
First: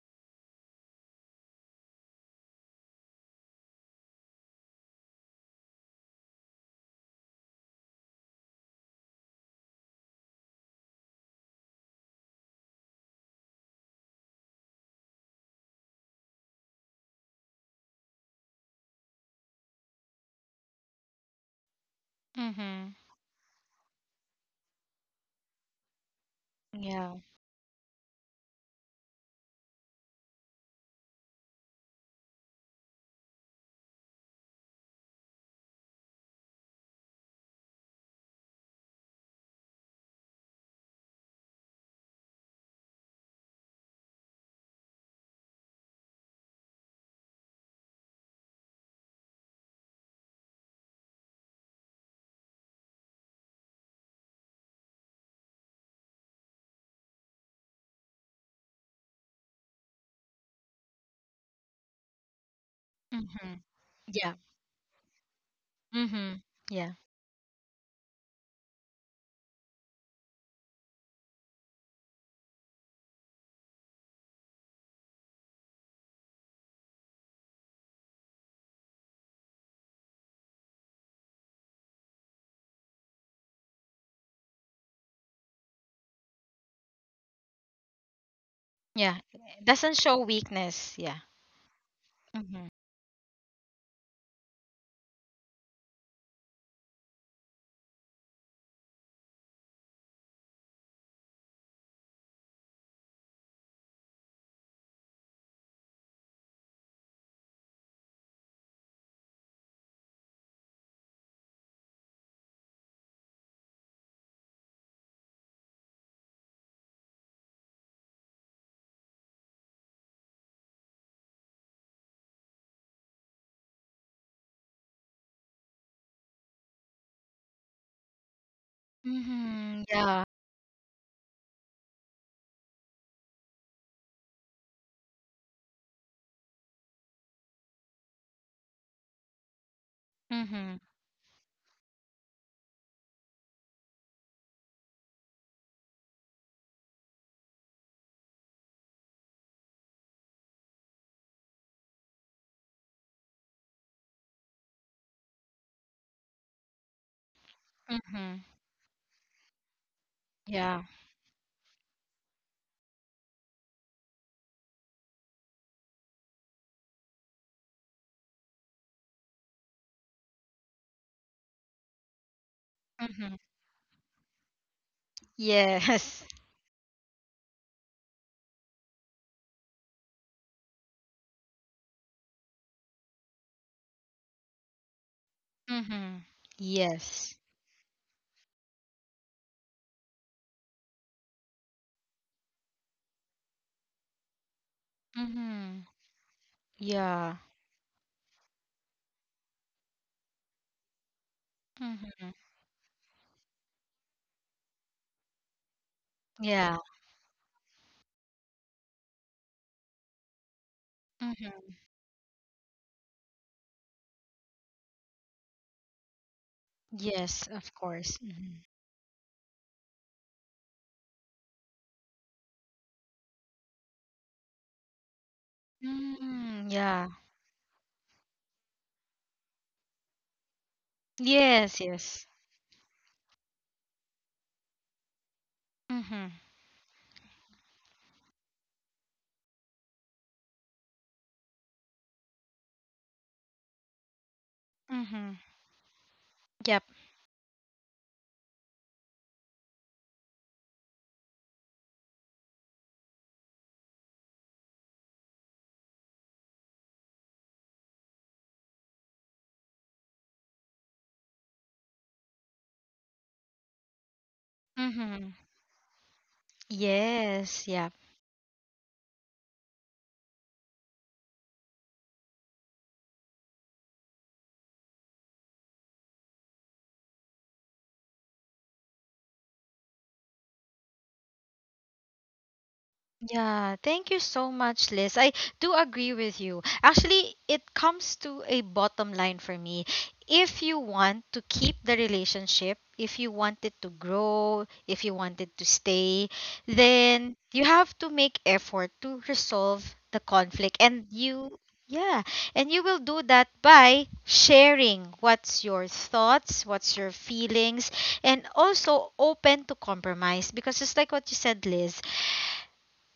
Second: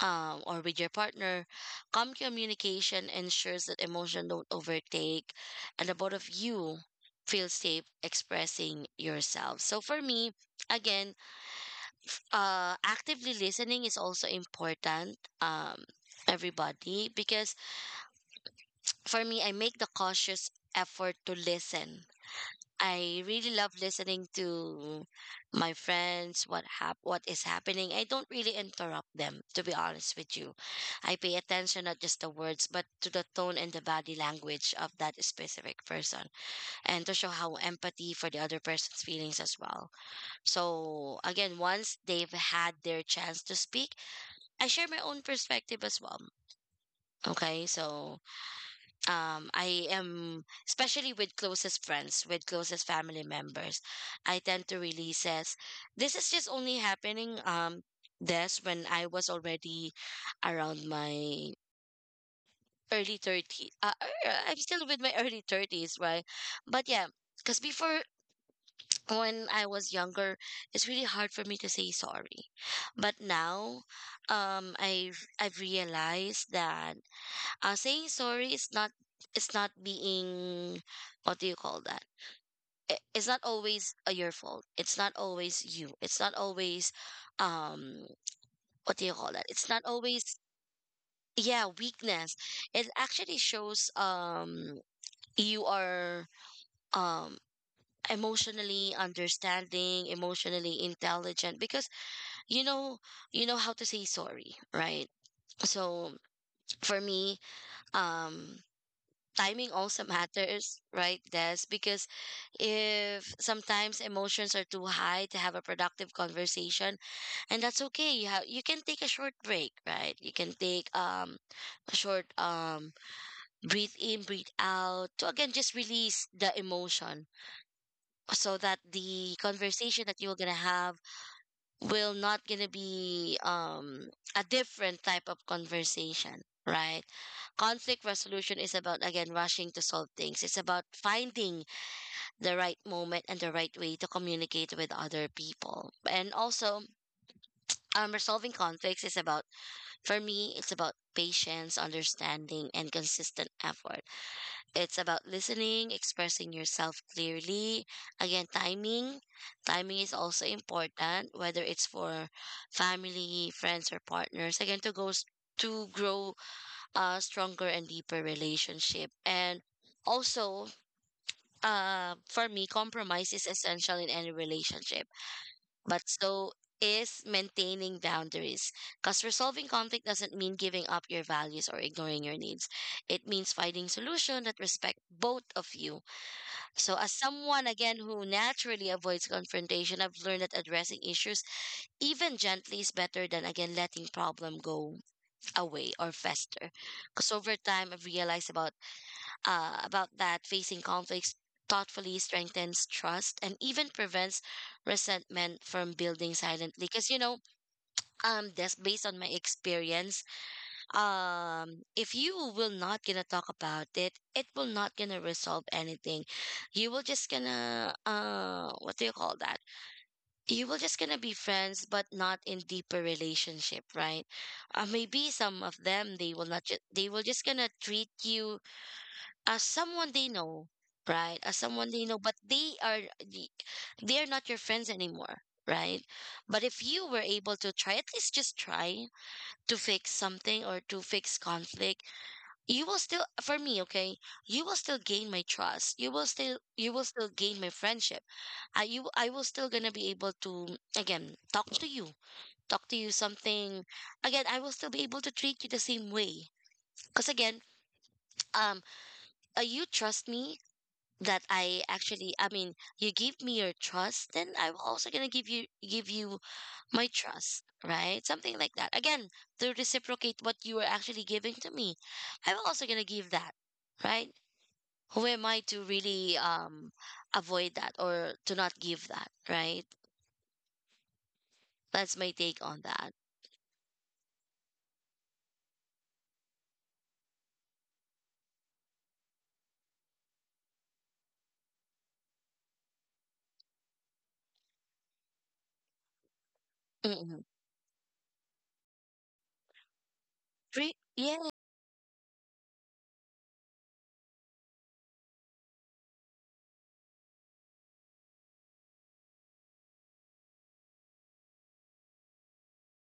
Speaker 2: or with your partner, calm communication ensures that emotion don't overtake, and the both of you feel safe expressing yourself. So for me, again, actively listening is also important, everybody, because for me I make the cautious effort to listen.
Speaker 1: Mm-hmm.
Speaker 2: I really love listening to my friends,
Speaker 1: Yeah.
Speaker 2: what is happening. I don't really interrupt them, to be honest with you. I pay attention, not just the words, but to the tone and the body language of that specific person, and to show how empathy for the other person's feelings as well. So again, once they've had their chance to speak, I share my own perspective as well. Okay, so, I am, especially with closest friends, with closest family members, I tend to really says, this is just only happening, this when I was already around my early
Speaker 1: Mm-hmm.
Speaker 2: 30s,
Speaker 1: Yeah.
Speaker 2: I'm still with my early 30s, right?
Speaker 1: Mm-hmm.
Speaker 2: But
Speaker 1: Yeah.
Speaker 2: yeah, because before, when I was younger, it's really hard for me to say sorry. But now, I've realized that, saying sorry is not, its not being what do you call that, it's not always your fault. It's not always you. It's not always, um what do you
Speaker 1: Yeah.
Speaker 2: call that,
Speaker 1: It
Speaker 2: it's not
Speaker 1: doesn't show
Speaker 2: always,
Speaker 1: weakness. Yeah.
Speaker 2: yeah, weakness.
Speaker 1: Mm-hmm.
Speaker 2: It actually shows, you are, um emotionally understanding, emotionally intelligent, because you know, you know how to say sorry, right? So for me, um timing also matters, right, Des? Because if sometimes emotions are too high to have a productive conversation, and that's okay. You can take a short break, right? You can take a short breathe in, breathe out, to again just release the emotion, so that the
Speaker 1: Mm-hmm.
Speaker 2: conversation that
Speaker 1: Yeah.
Speaker 2: you're gonna have will not gonna be a different type of conversation, right? Conflict resolution is about again rushing to solve things. It's
Speaker 1: Mm-hmm.
Speaker 2: about finding the right moment and the right way to communicate with other people. And also, resolving conflicts is about, for me, it's about patience, understanding, and consistent effort. It's about listening, expressing yourself clearly,
Speaker 1: Mm-hmm.
Speaker 2: again timing. Timing is also
Speaker 1: Yeah.
Speaker 2: important, whether it's for family, friends, or partners, again, to grow a stronger and deeper relationship. And also, for me, compromise
Speaker 1: Mm-hmm.
Speaker 2: is essential in any relationship, but
Speaker 1: Yes.
Speaker 2: so is maintaining boundaries. Because resolving conflict doesn't mean giving up your values or ignoring your needs. It means finding solution that respect both of you.
Speaker 1: Mm-hmm.
Speaker 2: So, as
Speaker 1: Yes.
Speaker 2: someone again who naturally avoids confrontation, I've learned that addressing issues, even gently, is better than again letting problem go
Speaker 1: Mm-hmm.
Speaker 2: away or fester. Because
Speaker 1: Yeah.
Speaker 2: over time, I've realized about that facing conflicts thoughtfully
Speaker 1: Mm-hmm.
Speaker 2: strengthens trust, and even prevents resentment from building silently,
Speaker 1: Yeah.
Speaker 2: because you know, that's based on my experience.
Speaker 1: Mm-hmm.
Speaker 2: If you will not gonna talk about it, it will not gonna resolve anything. You will just
Speaker 1: Yes, of
Speaker 2: gonna,
Speaker 1: course. Mm-hmm.
Speaker 2: what do you call that, you will just gonna be friends, but not in deeper relationship, right? Maybe some of them, they will not
Speaker 1: Mm,
Speaker 2: they
Speaker 1: yeah.
Speaker 2: will just gonna treat you as someone they know. Right? As
Speaker 1: Yes,
Speaker 2: someone they know,
Speaker 1: yes.
Speaker 2: but they are, y- they are not your friends anymore, right?
Speaker 1: Mm-hmm.
Speaker 2: But if you were able to try, at least just try to fix something, or to fix conflict, you will still, for me, okay, you will still gain
Speaker 1: Mm-hmm.
Speaker 2: my trust.
Speaker 1: Yep.
Speaker 2: You will still gain my friendship. I will still gonna be able to again talk to you, something. Again, I will still be able to treat you the same way. Cause again, um, you trust me that I actually I mean you give me your trust, then I'm also gonna
Speaker 1: Mm-hmm.
Speaker 2: give you my trust,
Speaker 1: Yes, yep.
Speaker 2: right? Something like that. Again, to reciprocate what you are actually giving to me, I'm also gonna give that, right? Who am I to really avoid that, or to not give that, right? That's my take on that.
Speaker 1: Yeah, thank you so much, Liz. I do agree with you. Actually, it comes to a bottom line for me. If you want to keep the relationship, if you want it to grow, if you want it to stay,
Speaker 2: Mm-hmm.
Speaker 1: then you have to make effort to resolve the conflict. And
Speaker 2: Yeah.
Speaker 1: you, yeah, and you will do that by sharing what's your thoughts, what's your feelings, and also open to compromise. Because just like what you said, Liz,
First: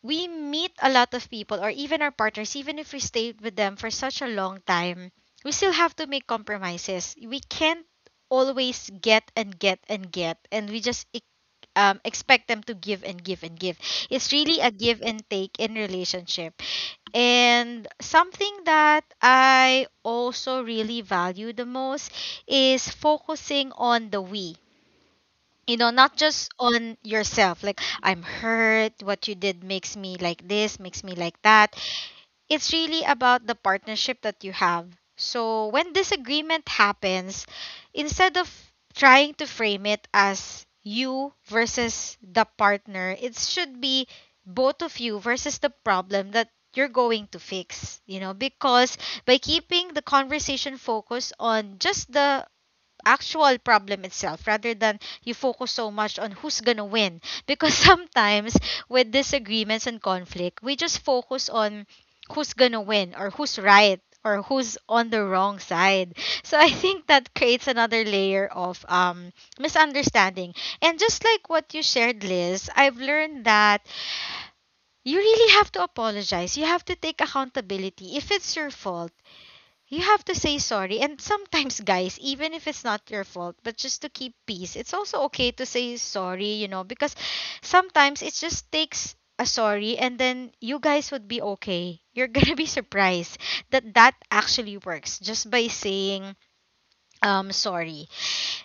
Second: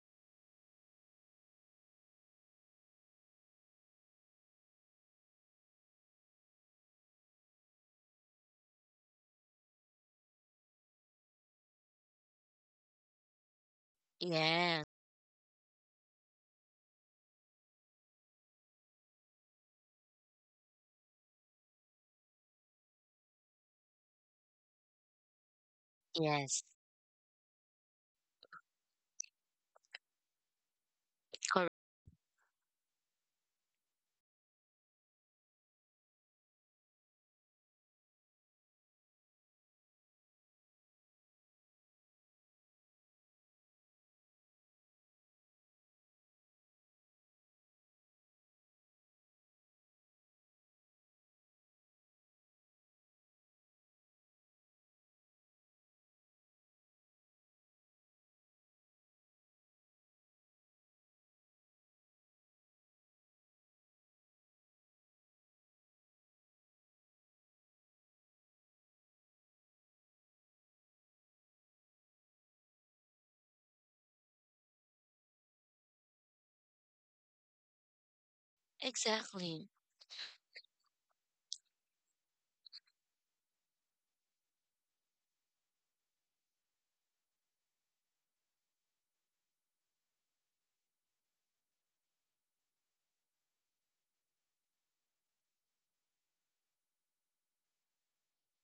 Speaker 1: we meet a lot of people or even our partners, even if we stayed with them for such a long time, we still have to make compromises. We can't always get and get and get, and we just expect them to give and give and give. It's really a
Speaker 2: Yeah.
Speaker 1: give and take in relationship. And something that I also really value the most is focusing on the we, you know, not just
Speaker 2: Yes.
Speaker 1: on yourself, like, I'm hurt, what you did makes me like this, makes me like
Speaker 2: Correct.
Speaker 1: that. It's really about the partnership that you have, so when disagreement happens, instead of trying to frame it as you versus the partner, it should be both of you versus the problem that you're going to fix. You know, because by keeping the conversation focused on just the actual problem itself rather than you focus so much on who's gonna win, because sometimes with disagreements and conflict, we just focus on who's gonna win or who's right or who's on the wrong side. So I think that creates another layer of misunderstanding. And just like what you shared, Liz, I've learned that you really have to apologize, you have to take accountability if it's your fault,
Speaker 2: Exactly.
Speaker 1: you have to say sorry. And sometimes, guys, even if it's not your fault, but just to keep peace, it's also okay to say sorry, you know, because sometimes it just takes a sorry and then you guys would be okay. You're going to be surprised that that actually works just by saying sorry.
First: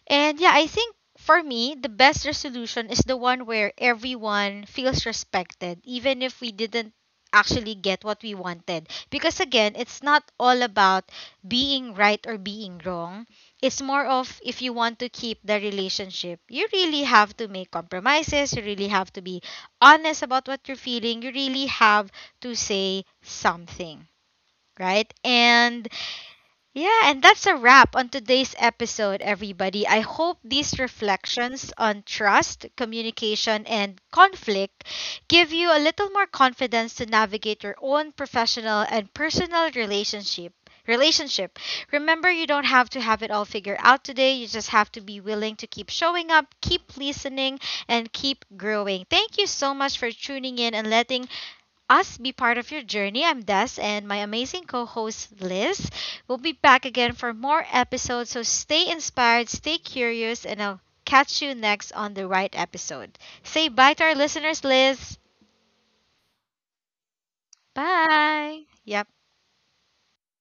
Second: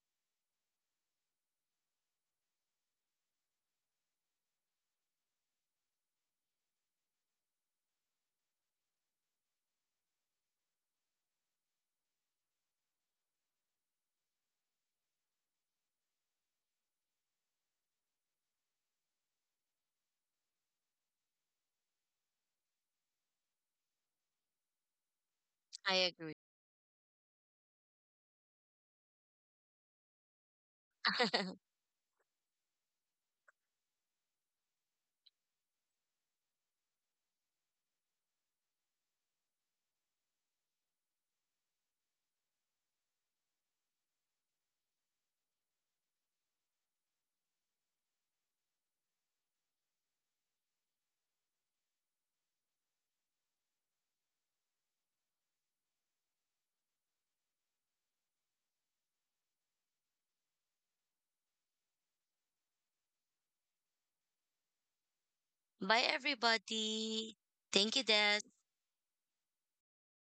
Speaker 1: And yeah, I think for me, the best resolution is the one where everyone feels respected, even if we didn't actually get what we wanted. Because again, it's not all about being right or being wrong. It's more of, if you want to keep the relationship, you really have to make compromises, you really have to be honest about what you're feeling, you really have to say something, right? And
Speaker 2: I agree.
Speaker 1: yeah, and that's a wrap on today's episode, everybody. I hope these reflections on trust, communication, and conflict give you a little more confidence to navigate your own professional and personal relationship. Relationship. Remember, you don't have to have it all figured out today. You just have to be willing to keep showing up, keep listening, and keep growing. Thank you so much for tuning in and letting us be part of your journey. I'm Des, and my amazing co host Liz will be back again for more episodes. So stay inspired, stay curious, and I'll catch you next on the right episode. Say bye to our listeners, Liz.
Speaker 2: Bye everybody. Thank you, Des.
Speaker 1: Bye. Yep.